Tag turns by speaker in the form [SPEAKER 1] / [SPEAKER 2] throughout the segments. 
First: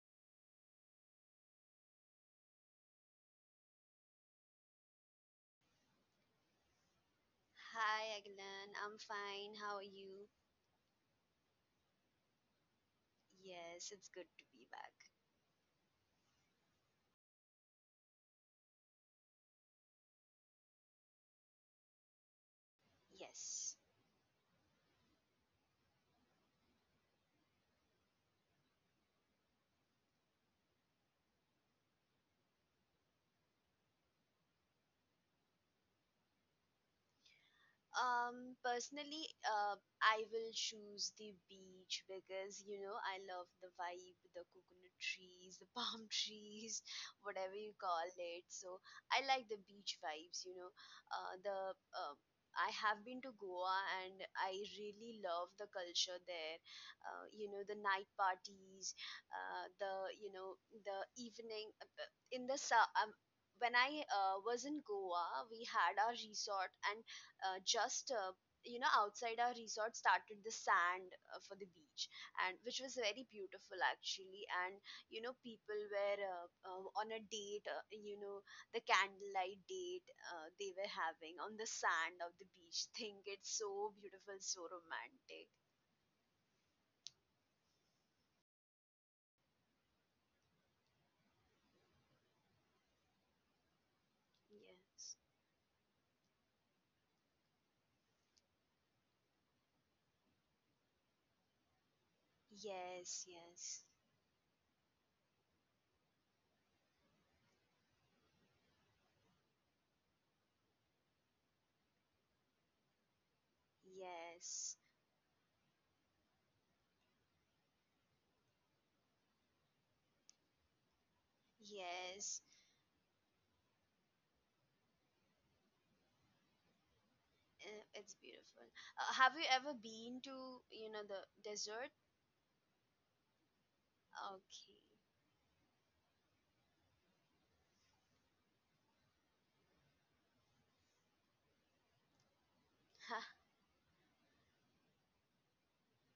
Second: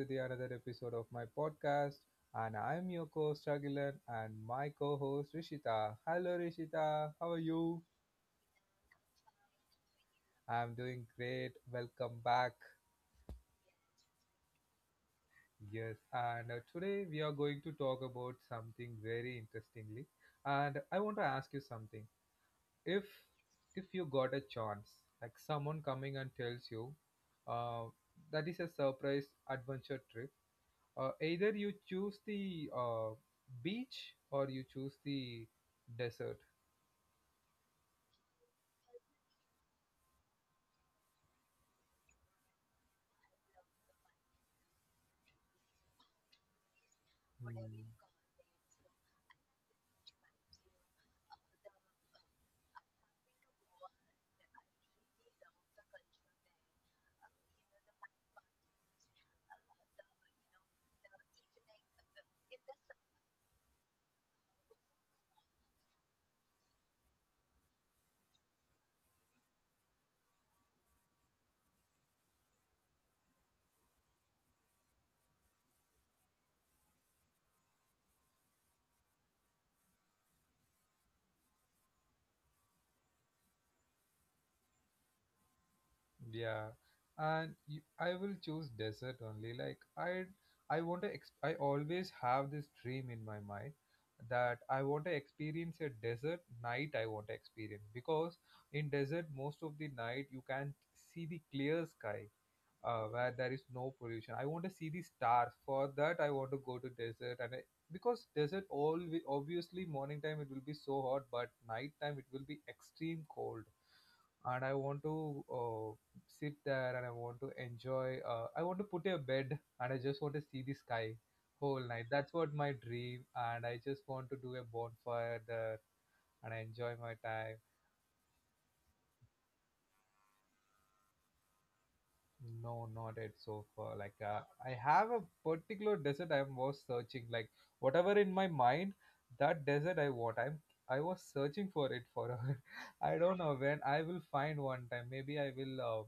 [SPEAKER 1] to the another episode of my podcast. And I'm your co-host Agilan and my co-host Rishita. Hello Rishita, how are you?
[SPEAKER 2] Hi Aglan, I'm fine. How are you?
[SPEAKER 1] I'm doing great. Welcome back.
[SPEAKER 2] Yes, it's good to be back.
[SPEAKER 1] Yes, and today we are going to talk about something very interestingly. And I want to ask you something. If
[SPEAKER 2] Yes.
[SPEAKER 1] if you got a chance, like someone coming and tells you, uh, that is a surprise adventure trip, either you choose the beach or you choose the desert.
[SPEAKER 2] Personally, I will choose the beach because you know I love the vibe, the coconut trees, the palm trees, whatever you call it. So I like the beach vibes. You know, the uh, I have been to Goa and I really love the culture there. You know, the night parties, the you know the evening when I was in Goa, we had our resort and just you know outside our resort started the sand for the beach, and which was very beautiful actually. And you know people were on a date, you know, the candlelight date they were having on the sand of the beach. Think it's so beautiful, so romantic.
[SPEAKER 1] Yeah. And you, I will choose desert only. Like I want to I always have this dream in my mind that I want to
[SPEAKER 2] Yes,
[SPEAKER 1] experience a desert night. I want to experience because in desert most of the night you can see the clear sky,
[SPEAKER 2] yes,
[SPEAKER 1] where there is
[SPEAKER 2] yes,
[SPEAKER 1] no pollution. I want to see the stars. For that, I want to go to desert, and I, because desert, all obviously morning time it will be so hot, but night time it will be extreme cold. And I
[SPEAKER 2] yes,
[SPEAKER 1] want to sit there, and I want to enjoy. I want to put a bed, and I just want to see the sky whole night. That's
[SPEAKER 2] yes.
[SPEAKER 1] what my dream, and I just want to do a bonfire there, and I enjoy my time.
[SPEAKER 2] It's beautiful. Have you ever been to, you know, the desert?
[SPEAKER 1] No, not yet so far. Like I have a particular desert I was searching. Like whatever in my mind, that desert I want. I was searching for it for.
[SPEAKER 2] Okay.
[SPEAKER 1] I don't know when I will find one time. Maybe I will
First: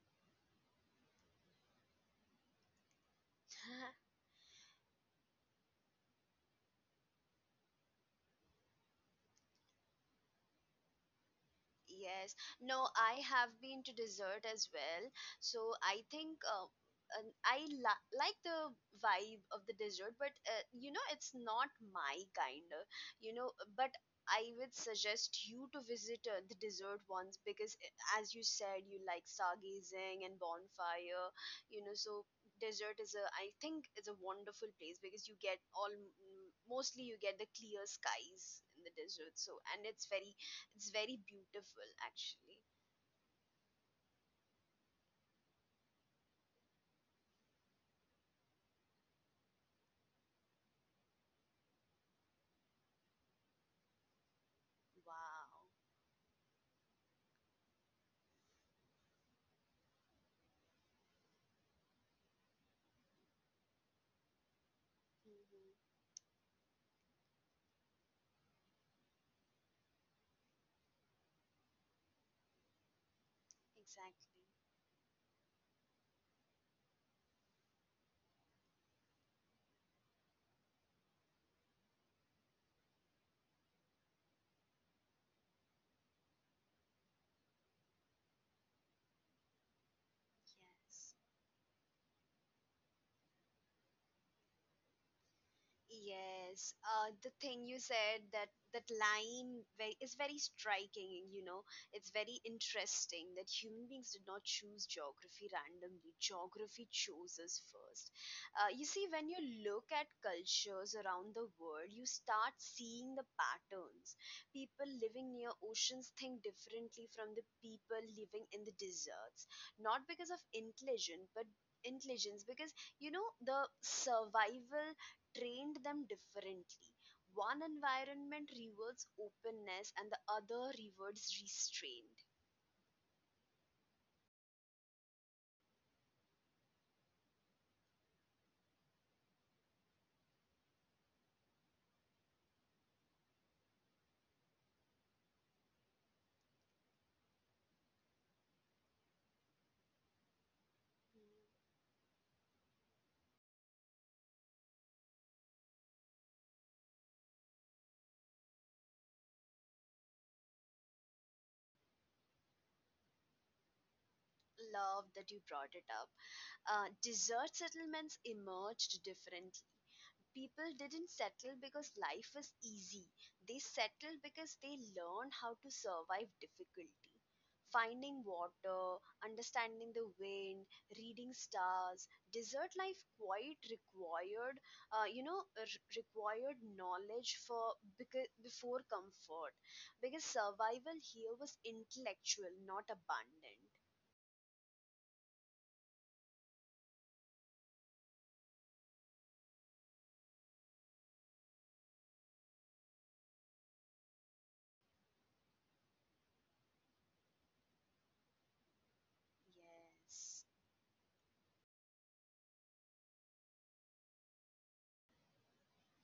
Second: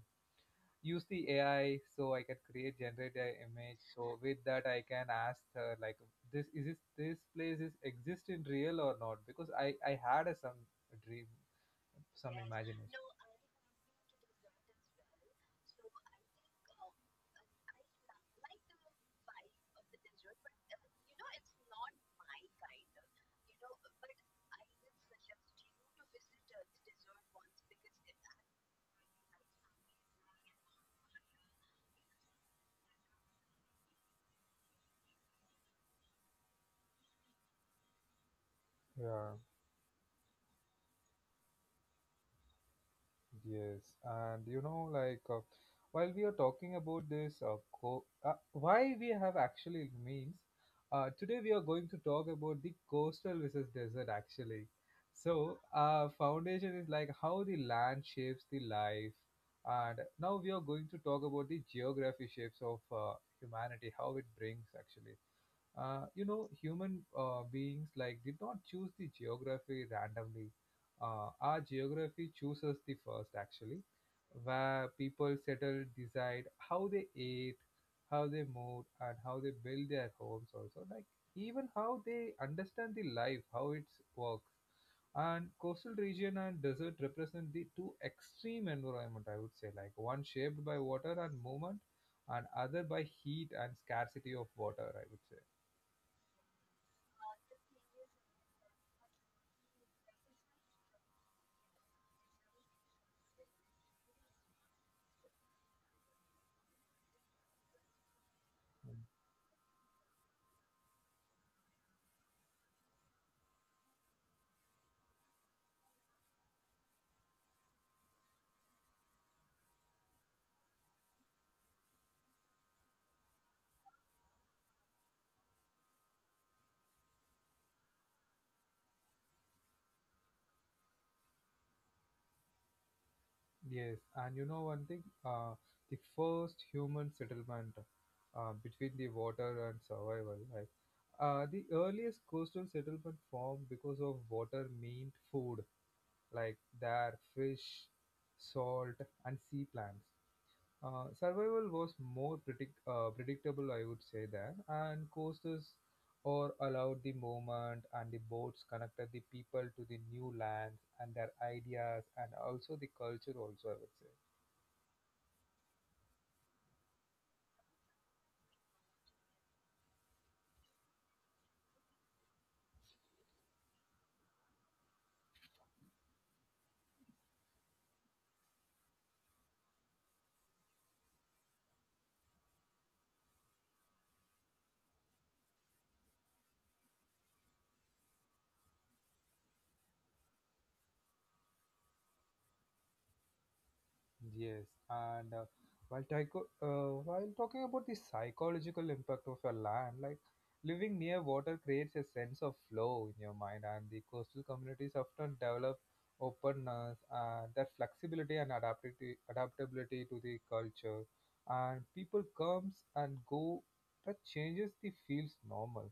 [SPEAKER 1] use the AI so I can create generate an image. So with that I can ask her like this is this place is exist in real or not? Because I had a, some dream, some
[SPEAKER 2] Yes. No,
[SPEAKER 1] imagination.
[SPEAKER 2] I have been to dessert as well. So I think and I like the vibe of the dessert, but you know, it's not my kind. You know, but I would suggest you to visit the dessert ones because, as you said, you like stargazing and bonfire. You know, so dessert is a, I think it's a wonderful place because you get all, mostly you get the clear skies in the desert,
[SPEAKER 1] Yeah.
[SPEAKER 2] so, and it's very beautiful, actually.
[SPEAKER 1] Yes, and you know, like while we are talking about this, why we have actually means, today we are going to talk about the coastal versus desert actually.
[SPEAKER 2] Wow.
[SPEAKER 1] So, foundation is like how the land shapes the life, and now we are going to talk about the geography shapes of humanity, how it brings actually.
[SPEAKER 2] Hmm.
[SPEAKER 1] You know, human beings like did not choose the geography randomly. Our geography chooses the first actually,
[SPEAKER 2] Exactly.
[SPEAKER 1] where people settle, decide how they ate, how they moved, and how they build their homes. Also, like even how they understand the life, how it works. And coastal region and desert represent the two extreme environment. I would say like one shaped by
[SPEAKER 2] Yes.
[SPEAKER 1] water and movement, and other by heat and scarcity of water. I would say.
[SPEAKER 2] Yes, the thing you said, that line very, is very striking. You know, it's very interesting that human beings did not choose geography randomly. Geography chose us first. You see, when you look at cultures around the world, you start seeing the patterns. People living near oceans think differently from the people living in the deserts, not because of intelligence, but intelligence, because you know the survival trained them differently. One environment rewards openness, and the other rewards restraint.
[SPEAKER 1] Yes, and you know one thing, the first human settlement between the water and survival, right? The earliest coastal settlement formed because of water meant food, like their fish, salt, and sea plants. Survival was more predictable, I would say that, and coasters or allowed the movement and the boats connected the people to the new lands and their ideas and also the culture also, I would say.
[SPEAKER 2] Love that you brought it up. Desert settlements emerged differently. People didn't settle because life was easy. They settled because they learned how to survive difficulty. Finding water, understanding the wind, reading stars. Desert life quite required, you know, required knowledge for, because, before comfort. Because survival here was intellectual, not abundant.
[SPEAKER 1] Yes, and while while talking about the psychological impact of a land, like living near water creates a sense of flow in your mind, and the coastal communities often develop openness and that flexibility and adaptability to the
[SPEAKER 2] Yes.
[SPEAKER 1] culture, and people comes and go that changes the feels normal.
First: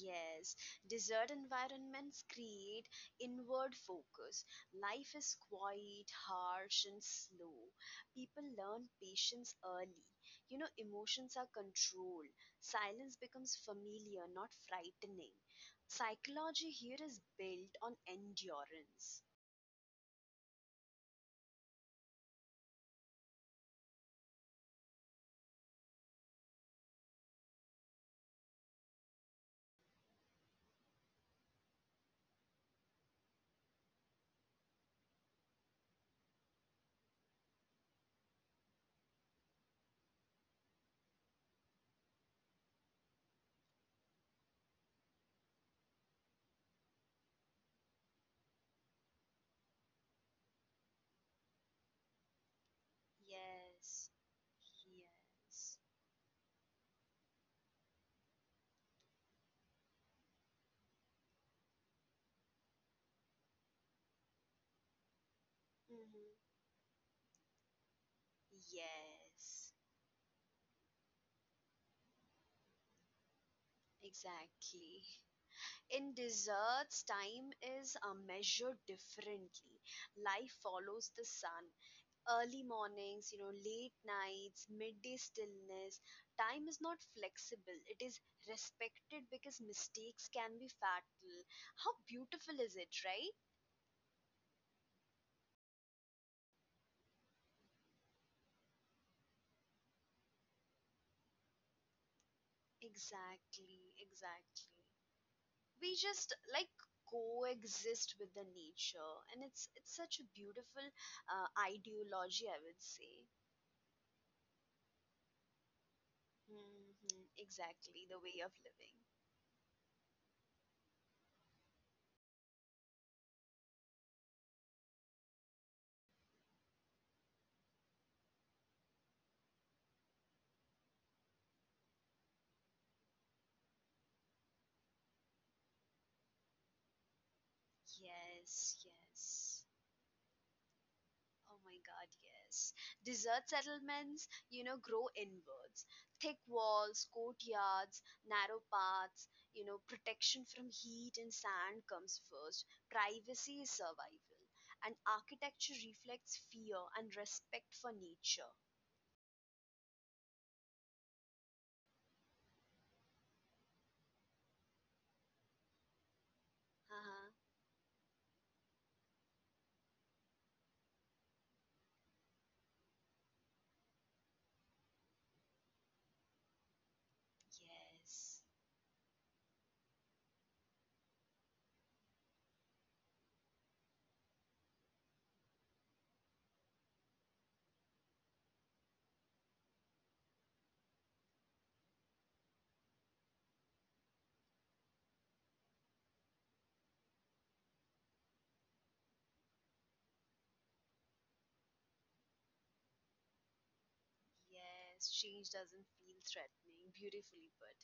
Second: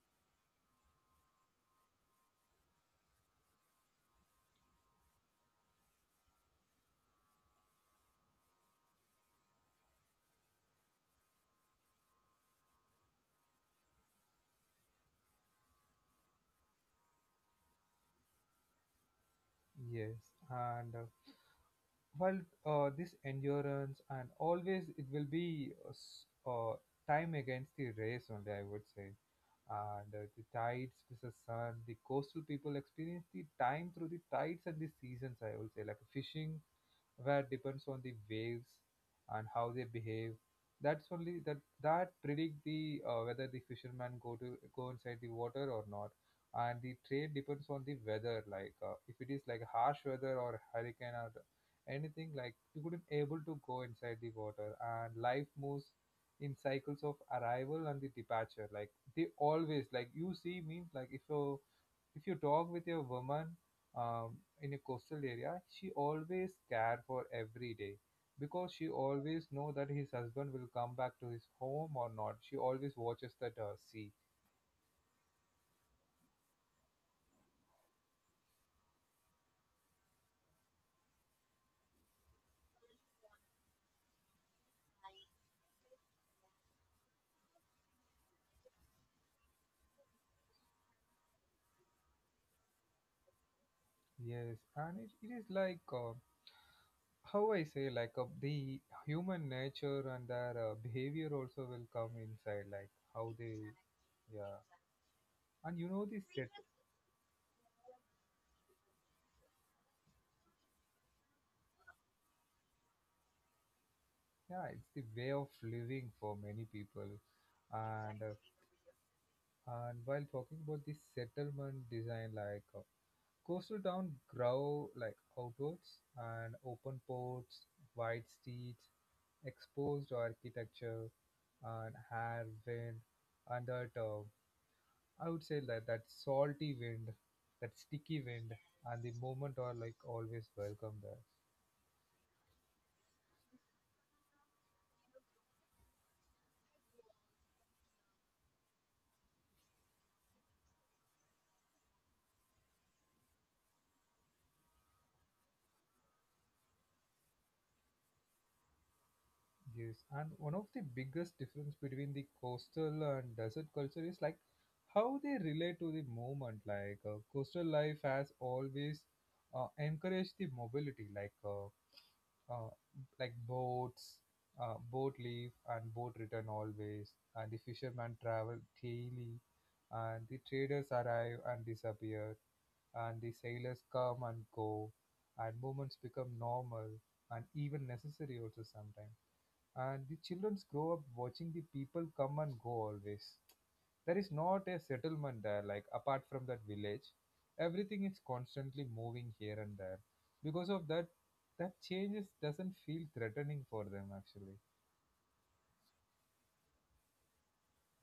[SPEAKER 2] Yes, desert environments create inward focus. Life is quiet, harsh, and slow. People learn patience early. You know, emotions are controlled. Silence becomes familiar, not frightening. Psychology here is built on endurance.
[SPEAKER 1] Yes, and well, this endurance and always it will be time against the race only, I would say. And the tides with the sun, the coastal people experience the time through the tides and the seasons, I would say, like fishing where depends on the waves and how they behave. That's only that that predict the whether the fishermen go to go inside the water or not. And the trade depends on the weather, like if it is like harsh weather or hurricane or anything, like you couldn't able to go inside
[SPEAKER 2] Yes,
[SPEAKER 1] the water. And life moves
[SPEAKER 2] yes.
[SPEAKER 1] in cycles of arrival and the departure. Like they always like you see means like if you talk with a woman um, in a coastal area, she always
[SPEAKER 2] Hmm.
[SPEAKER 1] care for every day because she always know that
[SPEAKER 2] Yes,
[SPEAKER 1] his husband will come back to his home or not. She always watches that sea.
[SPEAKER 2] exactly. In deserts, time is measured differently. Life follows the sun. Early mornings, you know, late nights, midday stillness. Time is not flexible. It is respected because mistakes can be fatal. How beautiful is it, right?
[SPEAKER 1] Yes, and it is like how I say like the human nature and their behavior also will come inside like how they.
[SPEAKER 2] Exactly,
[SPEAKER 1] Yeah.
[SPEAKER 2] exactly.
[SPEAKER 1] And you know
[SPEAKER 2] We
[SPEAKER 1] this.
[SPEAKER 2] just like coexist with the nature, and it's such a beautiful ideology, I would say.
[SPEAKER 1] Yeah, it's the way of living for many people.
[SPEAKER 2] Hmm.
[SPEAKER 1] And
[SPEAKER 2] Exactly, the way of living.
[SPEAKER 1] And while talking about the settlement design, like coastal town grow like outwards and open ports, wide streets, exposed architecture, and air wind, and that I would say that that salty wind, that sticky wind, and
[SPEAKER 2] Yes,
[SPEAKER 1] the moment are
[SPEAKER 2] yes.
[SPEAKER 1] like always welcome there.
[SPEAKER 2] Oh my God, yes. Desert settlements, you know, grow inwards. Thick walls, courtyards, narrow paths, you know, protection from heat and sand comes first. Privacy is survival. And architecture reflects fear and respect for nature.
[SPEAKER 1] Yes, and one of the biggest difference between the coastal and desert culture is like how they relate to the movement. Like
[SPEAKER 2] Uh-huh.
[SPEAKER 1] coastal life has always encouraged the mobility, uh, like boats, boat leave and boat return always, and the fishermen travel
[SPEAKER 2] Yes.
[SPEAKER 1] daily, and the traders arrive and disappear, and the sailors come and go, and movements become normal and even necessary also sometimes, and the children grow up watching the people come and go always. There is not a settlement there, like apart from that village everything is constantly moving here and there. Because of that, that changes doesn't feel threatening for them actually.
[SPEAKER 2] Yes, change doesn't feel threatening, beautifully put.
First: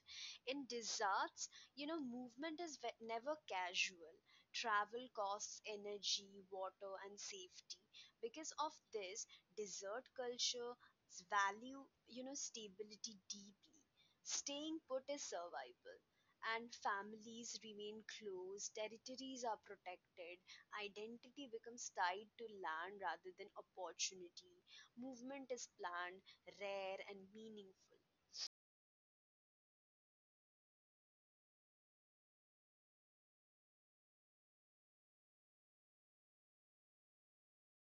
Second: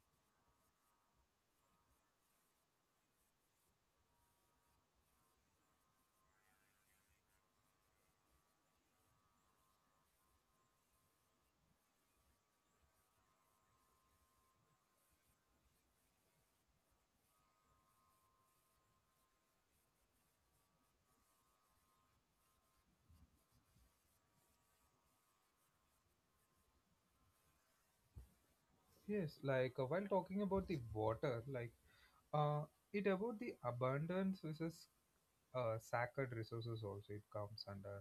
[SPEAKER 2] In deserts, you know, movement is never casual. Travel costs energy, water, and safety. Because of this, desert culture value, you know, stability deeply. Staying put is survival. And families remain close, territories are protected, identity becomes tied to land rather than opportunity, movement is planned, rare and meaningful.
[SPEAKER 1] Yes, like while talking about the water, like uh, it about the abundance versus sacred resources also it comes under.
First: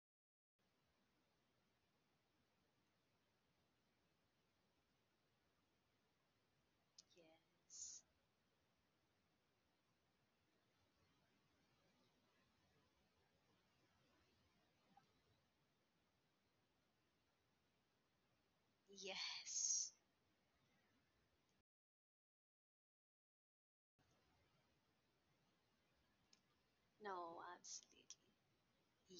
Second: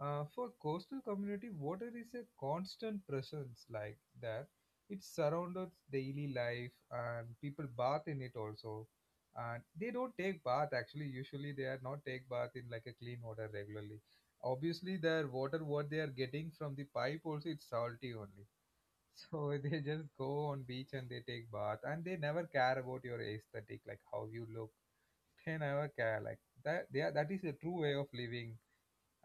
[SPEAKER 1] For coastal community, water is a constant presence like that. It surrounds daily life and people bath
[SPEAKER 2] Yes.
[SPEAKER 1] in it also. And they don't take bath actually. Usually they are not take bath in like a clean water regularly. Obviously their water what they are getting from the pipe also it's salty only. So they
[SPEAKER 2] Yes.
[SPEAKER 1] just go on beach and they take bath and they never care about your aesthetic like how you look. They never care like that. They are, that is
[SPEAKER 2] No,
[SPEAKER 1] the true way
[SPEAKER 2] absolutely.
[SPEAKER 1] of living,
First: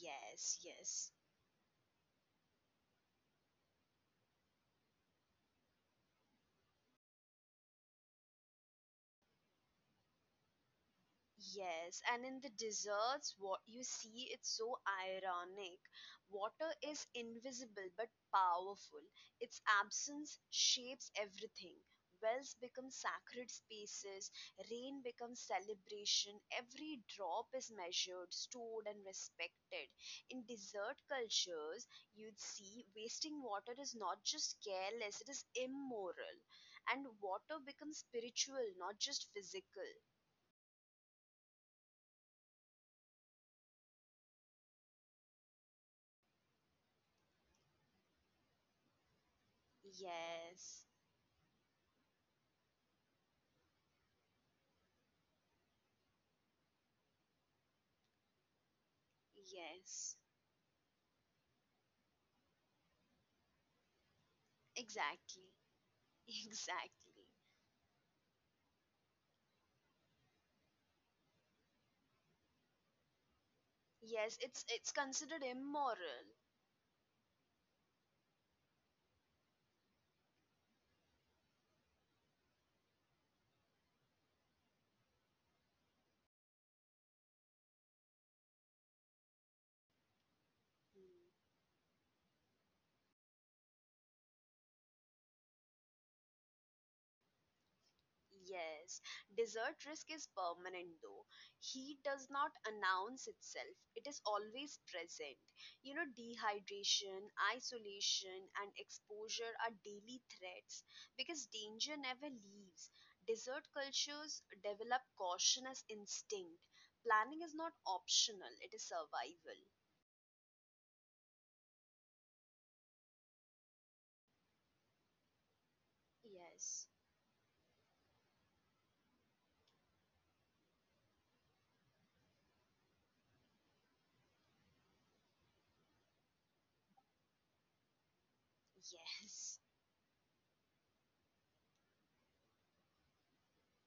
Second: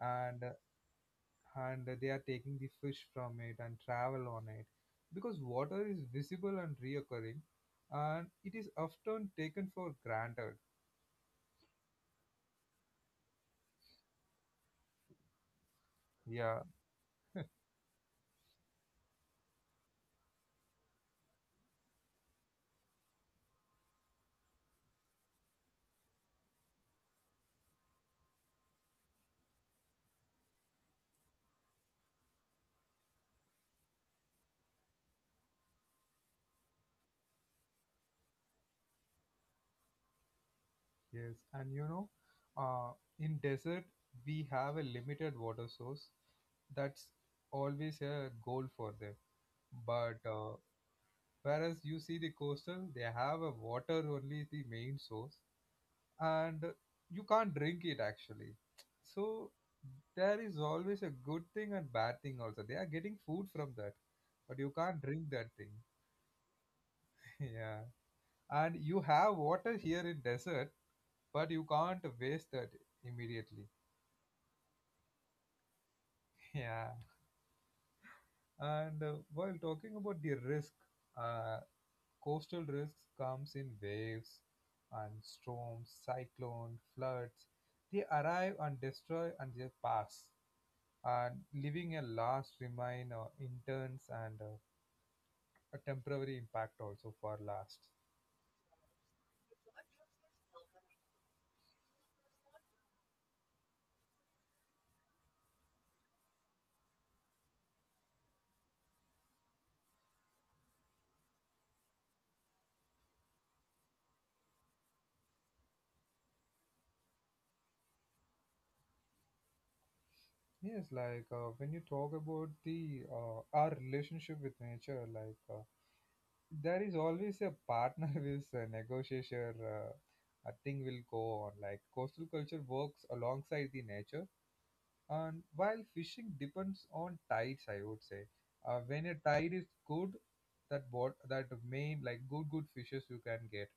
[SPEAKER 1] and
[SPEAKER 2] yes.
[SPEAKER 1] and they are taking the fish from it and travel on it because water is visible and reoccurring, and it is often taken for granted.
[SPEAKER 2] Yes, and in the desserts, what you see, it's so ironic.
[SPEAKER 1] Yeah.
[SPEAKER 2] Water is invisible but powerful. Its absence shapes everything. Wells become sacred spaces, rain becomes celebration, every drop is measured, stored, and respected. In desert cultures, you'd see wasting water is not just careless, it is immoral. And water becomes spiritual, not just physical.
[SPEAKER 1] Yes, and you know, uh, in desert we have a limited water source, that's always a goal for them, but
[SPEAKER 2] Yes,
[SPEAKER 1] whereas you see the coastal, they have a water only the main source, and you can't drink it actually. So
[SPEAKER 2] yes,
[SPEAKER 1] there is always a good thing and bad thing also. They are getting food from that, but you can't drink
[SPEAKER 2] exactly,
[SPEAKER 1] that thing.
[SPEAKER 2] exactly.
[SPEAKER 1] Yeah, and you have water here in desert, but you can't waste that immediately.
[SPEAKER 2] Yes, it's considered immoral.
[SPEAKER 1] Yeah, and while talking about the risk, uh, coastal risks comes in waves and storms, cyclone, floods. They arrive and destroy and they pass,
[SPEAKER 2] Hmm.
[SPEAKER 1] and leaving a last remain interns and a temporary impact also for last.
[SPEAKER 2] Yes, desert risk is permanent though. Heat does not announce itself. It is always present. You know, dehydration, isolation, and exposure are daily threats because danger never leaves. Desert cultures develop caution as instinct. Planning is not optional, it is survival.
[SPEAKER 1] Yes, like when you talk about the our relationship with nature, like
[SPEAKER 2] Yes.
[SPEAKER 1] there is always a partner with a negotiator. A thing will go on. Like coastal culture works alongside the nature. And while fishing depends on tides, I would say. When a
[SPEAKER 2] Yes.
[SPEAKER 1] tide is good, that bot that main like good fishes you can get,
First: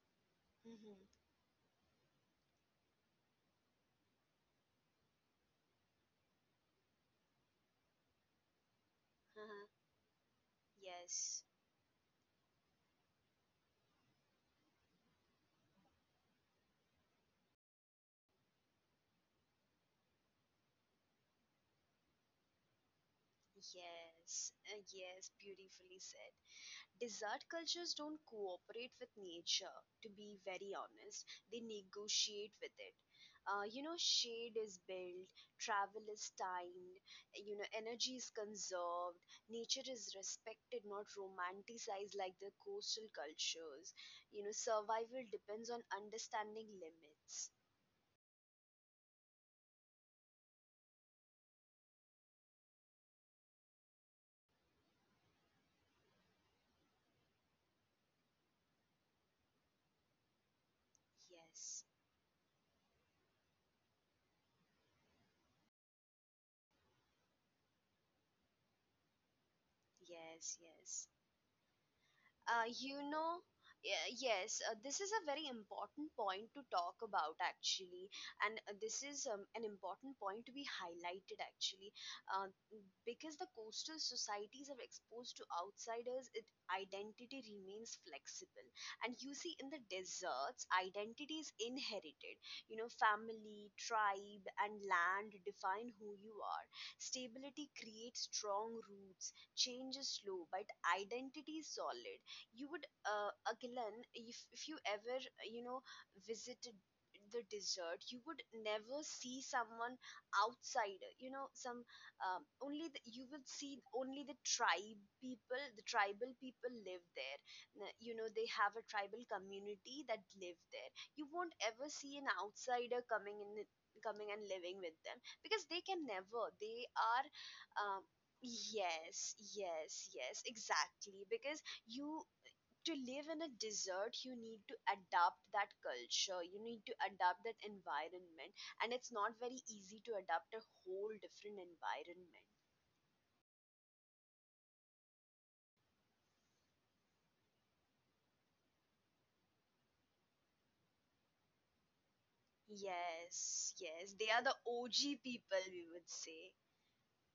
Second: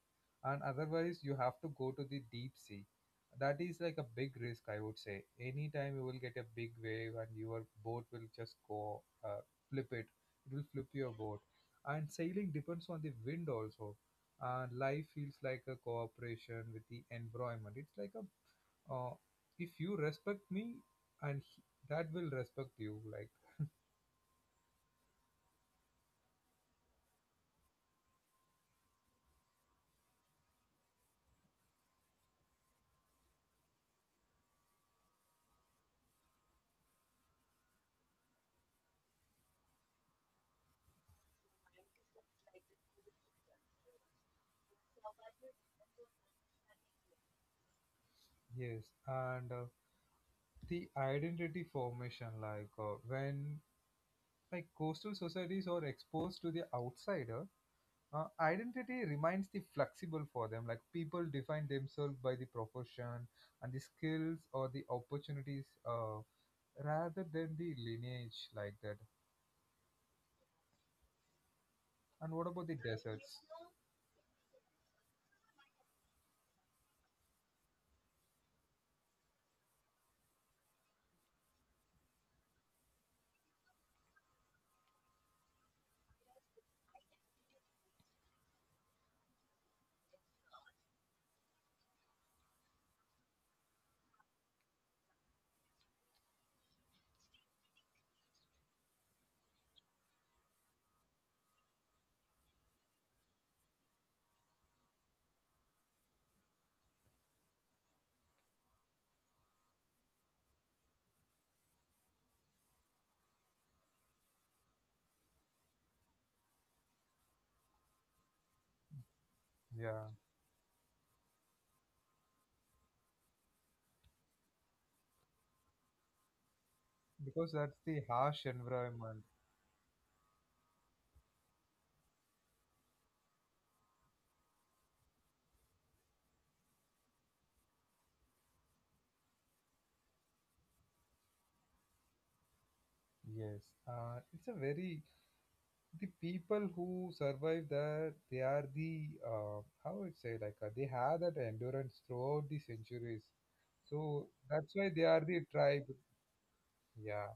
[SPEAKER 1] and
[SPEAKER 2] Mm-hmm.
[SPEAKER 1] otherwise you have to go to the deep sea. That is like a big risk, I would say. Anytime you will get a big wave and your boat will just go
[SPEAKER 2] Uh-huh.
[SPEAKER 1] flip it. It will flip your
[SPEAKER 2] Yes.
[SPEAKER 1] boat. And sailing depends on the wind also. And life feels like a cooperation with the environment. It's like a uh, if you respect me and he, that will respect you like.
[SPEAKER 2] Yes. Yes. Beautifully said. Desert cultures don't cooperate with nature, to be very honest. They negotiate with it. You know, shade is built, travel is timed, you know, energy is conserved, nature is respected, not romanticized like the coastal cultures. You know, survival depends on understanding limits.
[SPEAKER 1] Yes, and the identity formation like when like coastal societies are exposed to the outsider, identity remains the flexible for them, like people define
[SPEAKER 2] Yes.
[SPEAKER 1] themselves by the profession and the skills or the opportunities, rather than the lineage like that.
[SPEAKER 2] Yes, yes.
[SPEAKER 1] And what about the
[SPEAKER 2] You
[SPEAKER 1] deserts?
[SPEAKER 2] know, yes, this is a very important point to talk about actually, and this is an important point to be highlighted actually, uh, because the coastal societies are exposed to outsiders. It identity remains flexible, and you see in the deserts, identity is inherited. You know, family, tribe, and land define who you are. Stability creates strong roots. Change is slow, but identity is solid. You would again, if you ever, you know, visited the desert, you would never see someone outsider, you know, some only the, you will see only the tribe people, the tribal people live there. You know, they have a tribal community
[SPEAKER 1] Yeah,
[SPEAKER 2] that live there. You won't ever see an outsider coming in, coming and living with them, because they can never, they are
[SPEAKER 1] because that's the
[SPEAKER 2] um,
[SPEAKER 1] harsh environment.
[SPEAKER 2] yes, yes, yes, exactly, because you, to live in a desert you need to adapt that culture, you need to adapt that environment, and it's not very easy to adapt a whole different environment.
[SPEAKER 1] Yes, it's a very, the people who survive that they are the how would say like they have that endurance throughout the centuries.
[SPEAKER 2] Yes, yes,
[SPEAKER 1] So
[SPEAKER 2] they are the
[SPEAKER 1] that's why they
[SPEAKER 2] OG
[SPEAKER 1] are the
[SPEAKER 2] people,
[SPEAKER 1] tribe.
[SPEAKER 2] we would say.
[SPEAKER 1] Yeah,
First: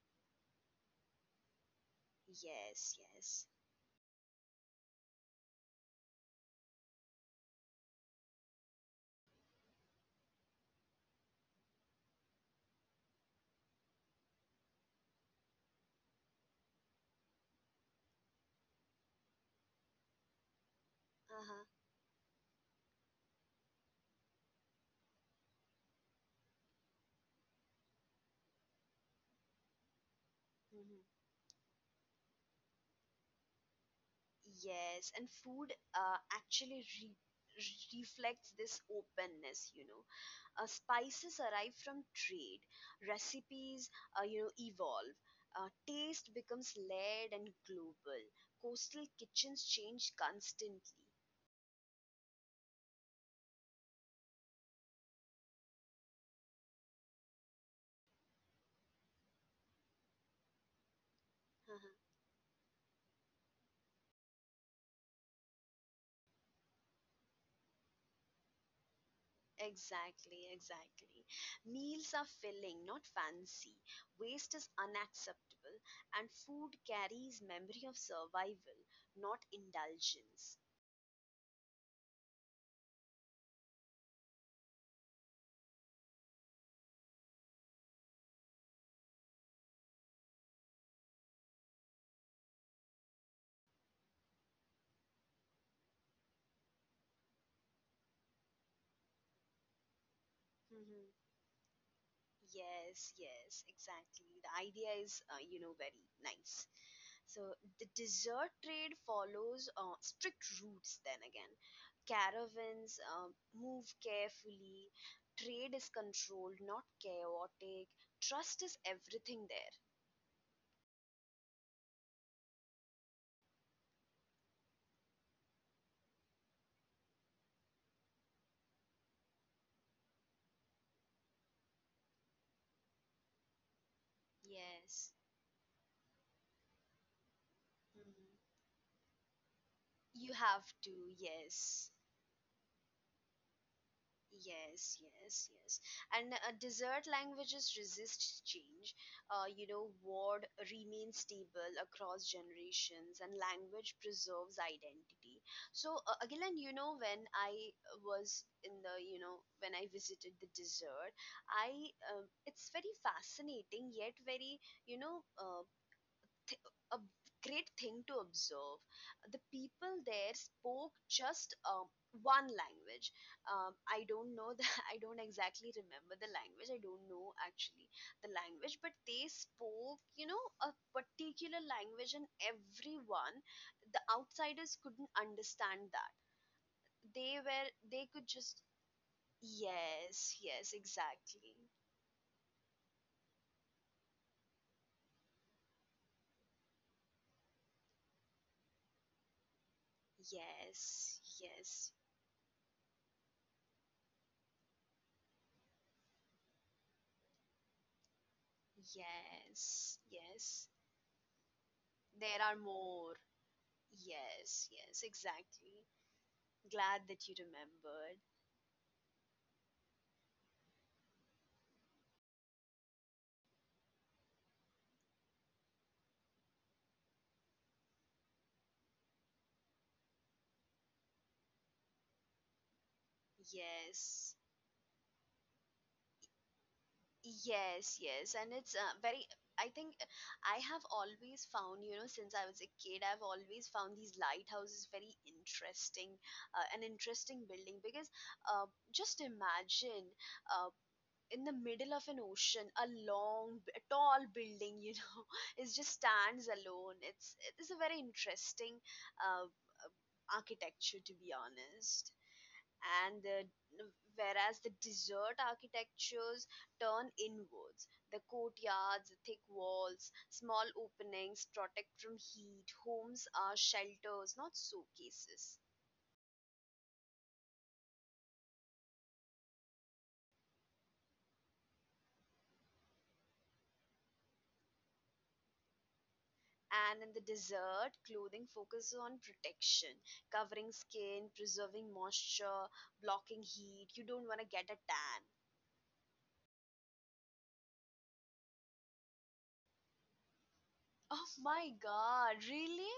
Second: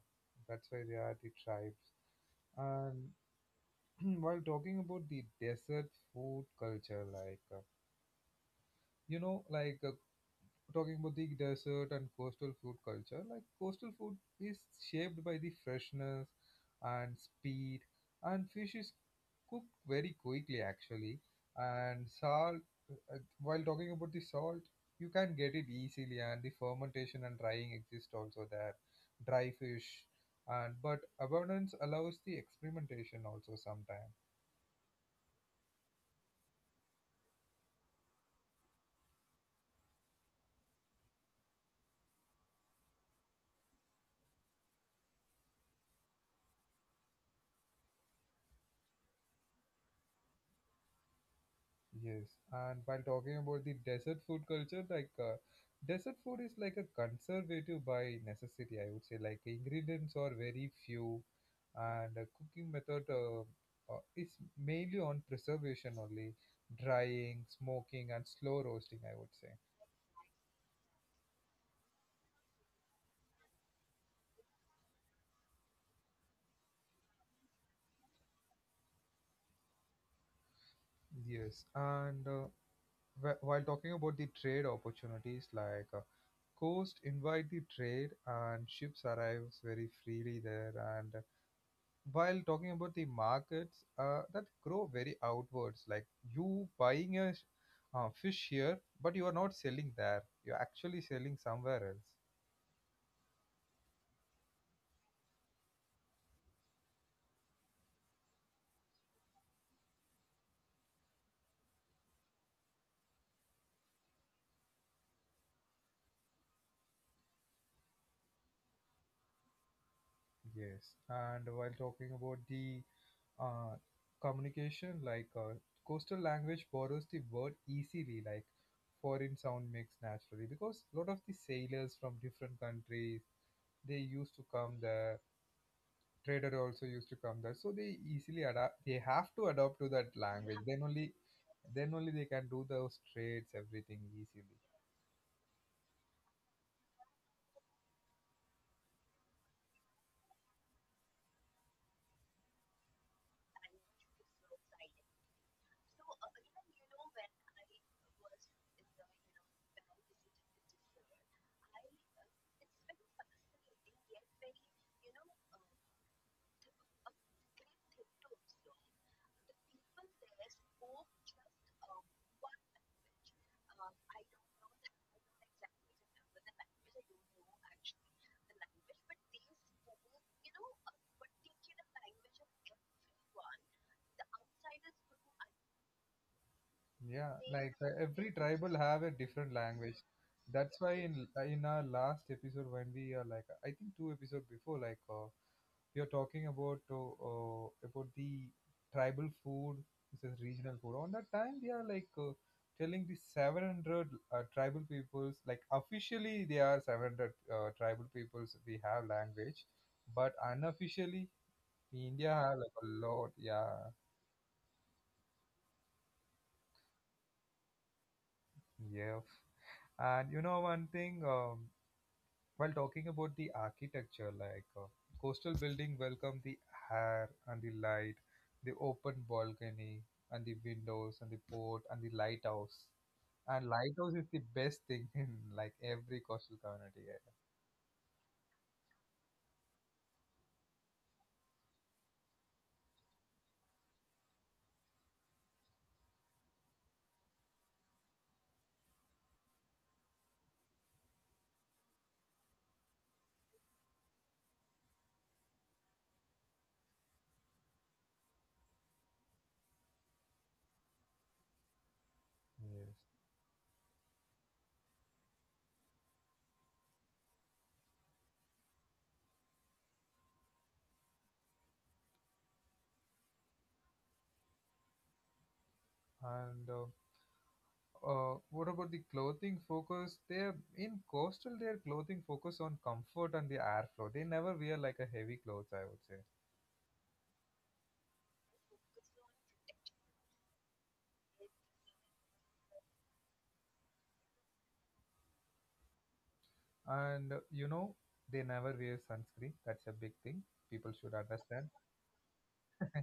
[SPEAKER 1] that's why they are the tribes.
[SPEAKER 2] Yes,
[SPEAKER 1] And
[SPEAKER 2] yes.
[SPEAKER 1] while talking about the desert food culture, like you know, like talking about the desert and coastal food culture, like coastal food is shaped by the freshness and speed, and fish is cooked very quickly actually.
[SPEAKER 2] Uh-huh.
[SPEAKER 1] And salt, while talking about the salt, you can get it easily, and the fermentation and drying exist also there. Dry fish, and but
[SPEAKER 2] Mm-hmm.
[SPEAKER 1] abundance allows the experimentation also sometimes.
[SPEAKER 2] Yes, and food actually reflects this openness, you know. Spices arrive from trade, recipes, you know, evolve. Taste becomes layered and global. Coastal kitchens change constantly.
[SPEAKER 1] Yes, and while talking about the desert food culture, like desert food is like a conservative by necessity, I would say. Like ingredients are very few,
[SPEAKER 2] Uh-huh.
[SPEAKER 1] and cooking method is mainly on preservation only, drying, smoking, and slow roasting, I would say.
[SPEAKER 2] Exactly, exactly. Meals are filling, not fancy. Waste is unacceptable, and food carries memory of survival, not indulgence.
[SPEAKER 1] Yes, and while talking about the trade opportunities, like coast invite the trade and ships arrives very freely there, and while talking about the markets that grow very outwards, like you buying a fish here, but you are not selling there, you're actually selling somewhere else.
[SPEAKER 2] Yes, yes, exactly. The idea is, you know, very nice. So the dessert trade follows strict routes, then again. Caravans move carefully, trade is controlled, not chaotic. Trust is everything there.
[SPEAKER 1] Yes, and while talking about the uh, communication, like coastal language borrows the word easily, like foreign sound mix naturally because a lot of the sailors from different countries, they used to come
[SPEAKER 2] Yes.
[SPEAKER 1] there. Trader also used to come there, so they
[SPEAKER 2] Mhm.
[SPEAKER 1] easily adapt. They have to adapt to that
[SPEAKER 2] You
[SPEAKER 1] language.
[SPEAKER 2] have
[SPEAKER 1] Then
[SPEAKER 2] to,
[SPEAKER 1] only,
[SPEAKER 2] yes.
[SPEAKER 1] then only they can do those trades everything easily.
[SPEAKER 2] Yes, yes, yes. And desert languages resist change. You know, word remains stable across generations, and language preserves identity. So, Agilan, you know, when I was in the, you know, when I visited the desert, I, it's very fascinating yet very, you know, th- a great thing to observe. The people there spoke just one language. I don't know the, I don't exactly remember the language. I don't know actually the language, but they spoke, you know, a particular language, and everyone, the outsiders couldn't understand that.
[SPEAKER 1] Yeah,
[SPEAKER 2] They
[SPEAKER 1] like
[SPEAKER 2] were, they
[SPEAKER 1] every
[SPEAKER 2] could just,
[SPEAKER 1] tribal have a different language.
[SPEAKER 2] yes, yes,
[SPEAKER 1] That's why in
[SPEAKER 2] exactly.
[SPEAKER 1] our last episode when we are like, I think two episode before, like we are talking about the tribal food, this is regional food. On
[SPEAKER 2] Yes,
[SPEAKER 1] that time they are
[SPEAKER 2] yes,
[SPEAKER 1] like telling the 700 tribal peoples, like officially they are 700 tribal peoples we have language,
[SPEAKER 2] yes,
[SPEAKER 1] but
[SPEAKER 2] yes.
[SPEAKER 1] unofficially India
[SPEAKER 2] There are
[SPEAKER 1] have like a
[SPEAKER 2] more.
[SPEAKER 1] lot. Yeah.
[SPEAKER 2] Yes, yes, exactly. Glad that you remembered.
[SPEAKER 1] Yeah, and you know one thing, while talking about the architecture, like coastal building welcome the air and the light, the open balcony and the windows and the port and the lighthouse. And lighthouse is
[SPEAKER 2] Yes,
[SPEAKER 1] the best thing in like every coastal community area.
[SPEAKER 2] yes, yes. And it's very, I think I have always found, you know, since I was a kid, I've always found these lighthouses very interesting, an interesting building, because uh, just imagine uh, in the middle of an ocean, a long, a tall building, you know, it just stands alone. It's a very interesting uh, architecture, to be honest.
[SPEAKER 1] Yes.
[SPEAKER 2] And the, whereas the desert architectures turn inwards, the courtyards, thick walls, small openings protect from heat, homes are shelters, not showcases.
[SPEAKER 1] And what about the clothing focus? They are in coastal, their clothing focus on comfort and the airflow. They never wear like a heavy clothes, I would say.
[SPEAKER 2] And in the desert, clothing focuses on protection, covering skin, preserving moisture, blocking heat. You don't want to get a tan.
[SPEAKER 1] And you know, they never wear sunscreen. That's a big thing. People should
[SPEAKER 2] Oh
[SPEAKER 1] understand.
[SPEAKER 2] my God, really?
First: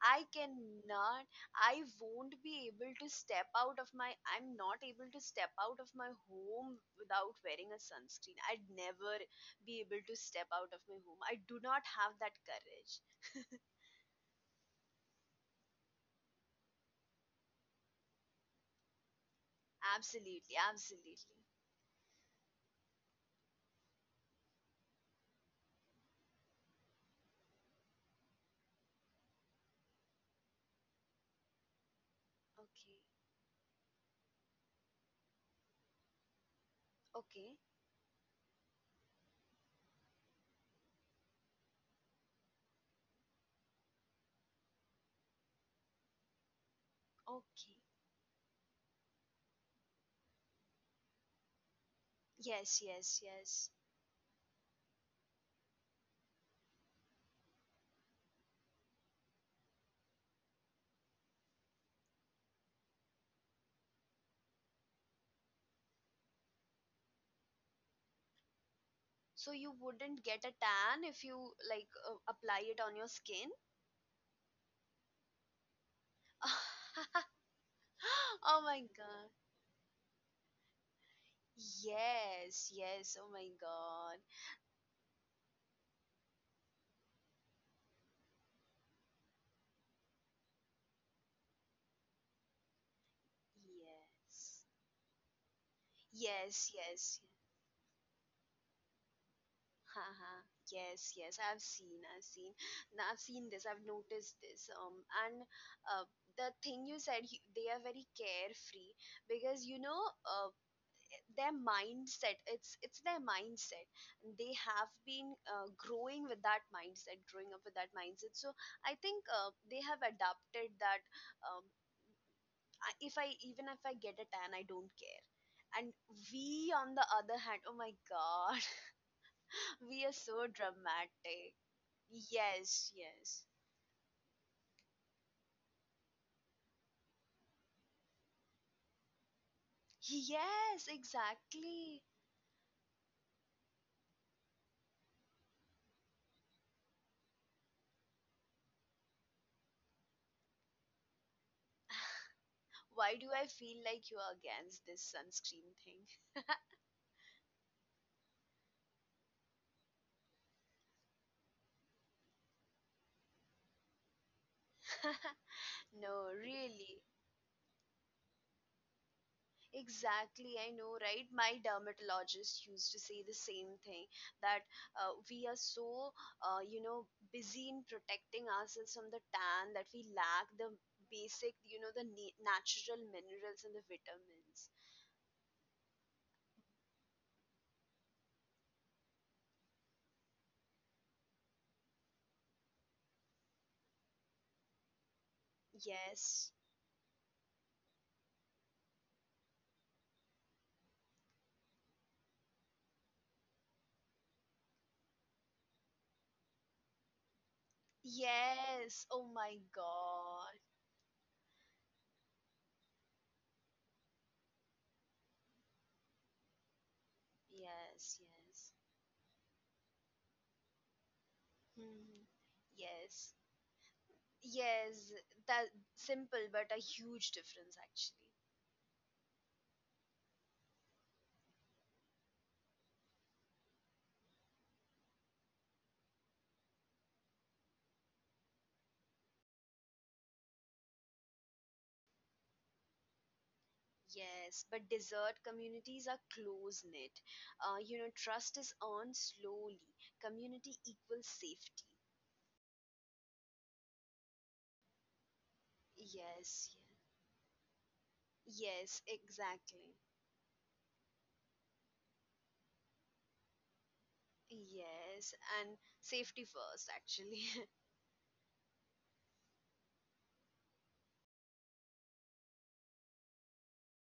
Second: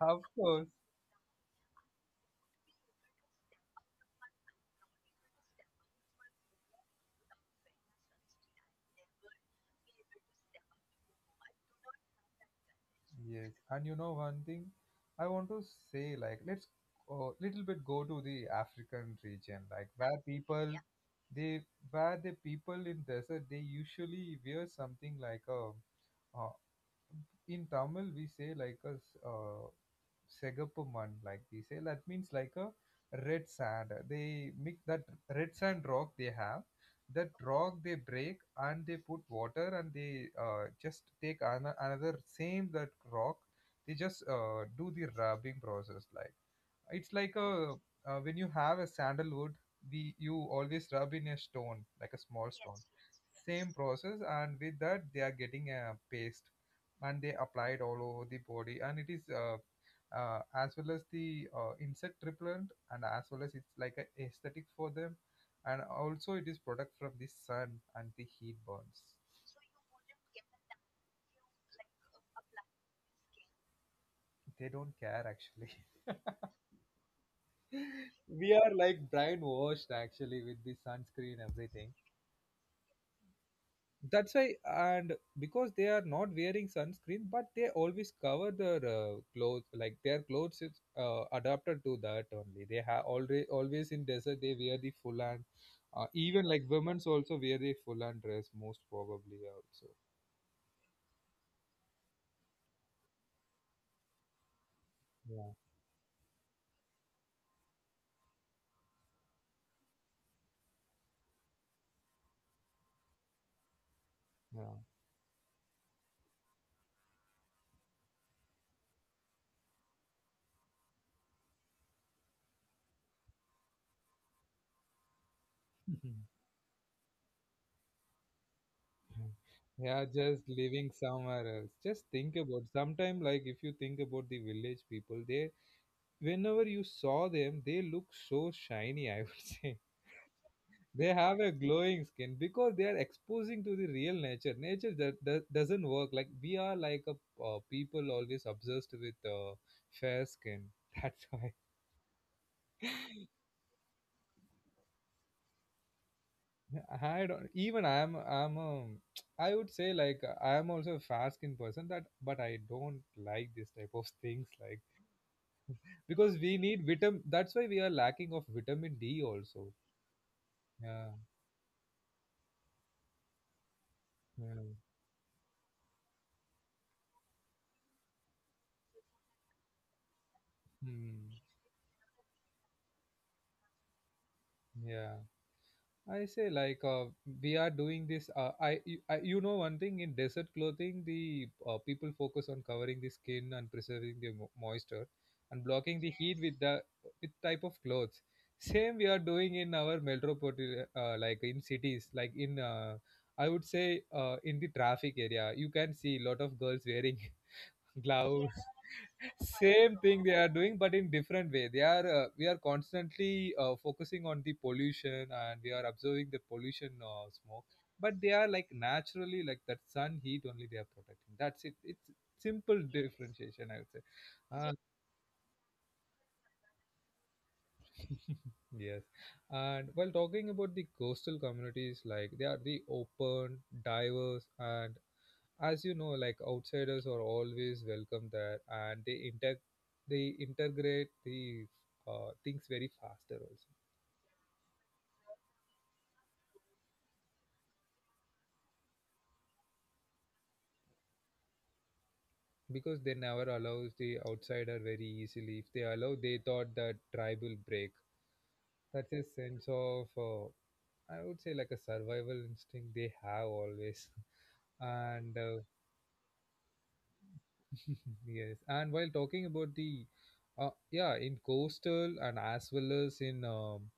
[SPEAKER 1] Of
[SPEAKER 2] I
[SPEAKER 1] course.
[SPEAKER 2] cannot, I won't be able to step out of my, I'm not able to step out of my home without wearing a sunscreen. I'd never be able to step out of my home. I do not have that courage.
[SPEAKER 1] Yes, and you know one thing, I want to say, like, let's little bit go to the African region, like where
[SPEAKER 2] Absolutely,
[SPEAKER 1] people. Yeah.
[SPEAKER 2] absolutely.
[SPEAKER 1] They where the people in desert, they usually wear something like a uh, in Tamil we say like a Segapuman, like we say, that means like a
[SPEAKER 2] Okay,
[SPEAKER 1] red sand. They mix that red sand rock they have. That
[SPEAKER 2] okay,
[SPEAKER 1] rock they break and they put water and they just take another same that rock. They just do the rubbing process, like. It's like
[SPEAKER 2] okay.
[SPEAKER 1] a when you have a sandalwood, we you always rub in a stone, like a small
[SPEAKER 2] Yes,
[SPEAKER 1] stone.
[SPEAKER 2] yes,
[SPEAKER 1] Yes.
[SPEAKER 2] yes.
[SPEAKER 1] Same process, and with that they are getting a paste, and they apply it all over the body, and it is as well as the insect repellent, and as well as it's like a aesthetic for them, and also it is product from the sun and the heat burns.
[SPEAKER 2] So you wouldn't get a tan if you like apply it on your skin?
[SPEAKER 1] They don't care actually.
[SPEAKER 2] Oh
[SPEAKER 1] We
[SPEAKER 2] my
[SPEAKER 1] are like
[SPEAKER 2] God.
[SPEAKER 1] brainwashed actually with the sunscreen everything.
[SPEAKER 2] Yes, yes. Oh my God.
[SPEAKER 1] That's why. And because they are not wearing sunscreen, but they always cover their clothes, like their clothes is adapted to that only. They have already, always in desert they
[SPEAKER 2] Yes.
[SPEAKER 1] wear the full, and even
[SPEAKER 2] Yes,
[SPEAKER 1] like women's
[SPEAKER 2] yes.
[SPEAKER 1] also wear the full and dress most probably also.
[SPEAKER 2] Haha. Yes, yes. I've seen, I've seen. Now I've seen this, I've noticed this. And
[SPEAKER 1] Yeah.
[SPEAKER 2] uh, the thing you said, they are very carefree, because you know, their mindset, it's their mindset. They
[SPEAKER 1] Yeah.
[SPEAKER 2] have been growing with that mindset, growing up with that mindset. So I think they have adapted that. um, if I, even if I get a tan, I don't care. And we on the other hand, oh my God,
[SPEAKER 1] Mhm.
[SPEAKER 2] we are
[SPEAKER 1] Yeah,
[SPEAKER 2] so
[SPEAKER 1] just living somewhere
[SPEAKER 2] dramatic.
[SPEAKER 1] else. Just think about
[SPEAKER 2] Yes,
[SPEAKER 1] sometime,
[SPEAKER 2] yes,
[SPEAKER 1] like if you think about the village people, they, whenever you saw them, they look so shiny, I would say.
[SPEAKER 2] yes,
[SPEAKER 1] They have a
[SPEAKER 2] exactly.
[SPEAKER 1] glowing skin because they are exposing to the real nature. Nature that, that doesn't work. Like we are like a people always obsessed with fair skin. That's why
[SPEAKER 2] Why do I feel like you are against this sunscreen thing?
[SPEAKER 1] I don't even I'm I would say, like, I'm also a fair skin person that, but I don't like this type of things, like,
[SPEAKER 2] No,
[SPEAKER 1] because we need
[SPEAKER 2] really.
[SPEAKER 1] vitamin. That's why we are lacking of vitamin D also.
[SPEAKER 2] Exactly, I know,
[SPEAKER 1] Yeah.
[SPEAKER 2] right? My dermatologist used to say the same thing,
[SPEAKER 1] Yeah.
[SPEAKER 2] that we are so, you know, busy in protecting ourselves from the tan that we lack the
[SPEAKER 1] Hmm.
[SPEAKER 2] basic, you know, the natural minerals and the vitamins.
[SPEAKER 1] Yeah. I say like we are doing this. I you know one thing, in desert clothing, the people focus on covering the skin and preserving the moisture and blocking the heat
[SPEAKER 2] Yes,
[SPEAKER 1] with the with type of clothes. Same we are doing in our metropolitan, like in cities, like in I would say in the traffic area, you can see lot of girls wearing gloves,
[SPEAKER 2] yes. Oh my
[SPEAKER 1] same thing they
[SPEAKER 2] God.
[SPEAKER 1] are doing but in different way. They are we are constantly focusing on the pollution and we are observing the pollution, smoke,
[SPEAKER 2] Yes,
[SPEAKER 1] but they are
[SPEAKER 2] yes.
[SPEAKER 1] like naturally like that sun heat only they are protecting. That's it. It's
[SPEAKER 2] Hmm.
[SPEAKER 1] simple
[SPEAKER 2] Yes,
[SPEAKER 1] differentiation, I would say. uh,
[SPEAKER 2] yes. That simple, but a huge difference actually.
[SPEAKER 1] Yes. And while talking about the coastal communities, like they are the open, diverse, and as you know, like outsiders are always welcome there, and they inter they integrate the things very faster also,
[SPEAKER 2] Yes, but desert communities are close knit. You know, trust is earned slowly. Community equals safety.
[SPEAKER 1] because they never allows the outsider very easily. If they allow, they
[SPEAKER 2] Yes,
[SPEAKER 1] thought that tribe will break.
[SPEAKER 2] yeah. Yes,
[SPEAKER 1] That's a sense
[SPEAKER 2] exactly.
[SPEAKER 1] of I would say like a survival instinct they have always,
[SPEAKER 2] Yes,
[SPEAKER 1] and
[SPEAKER 2] and safety first, actually.
[SPEAKER 1] Yes, and while talking about the, yeah, in coastal and as well as in um,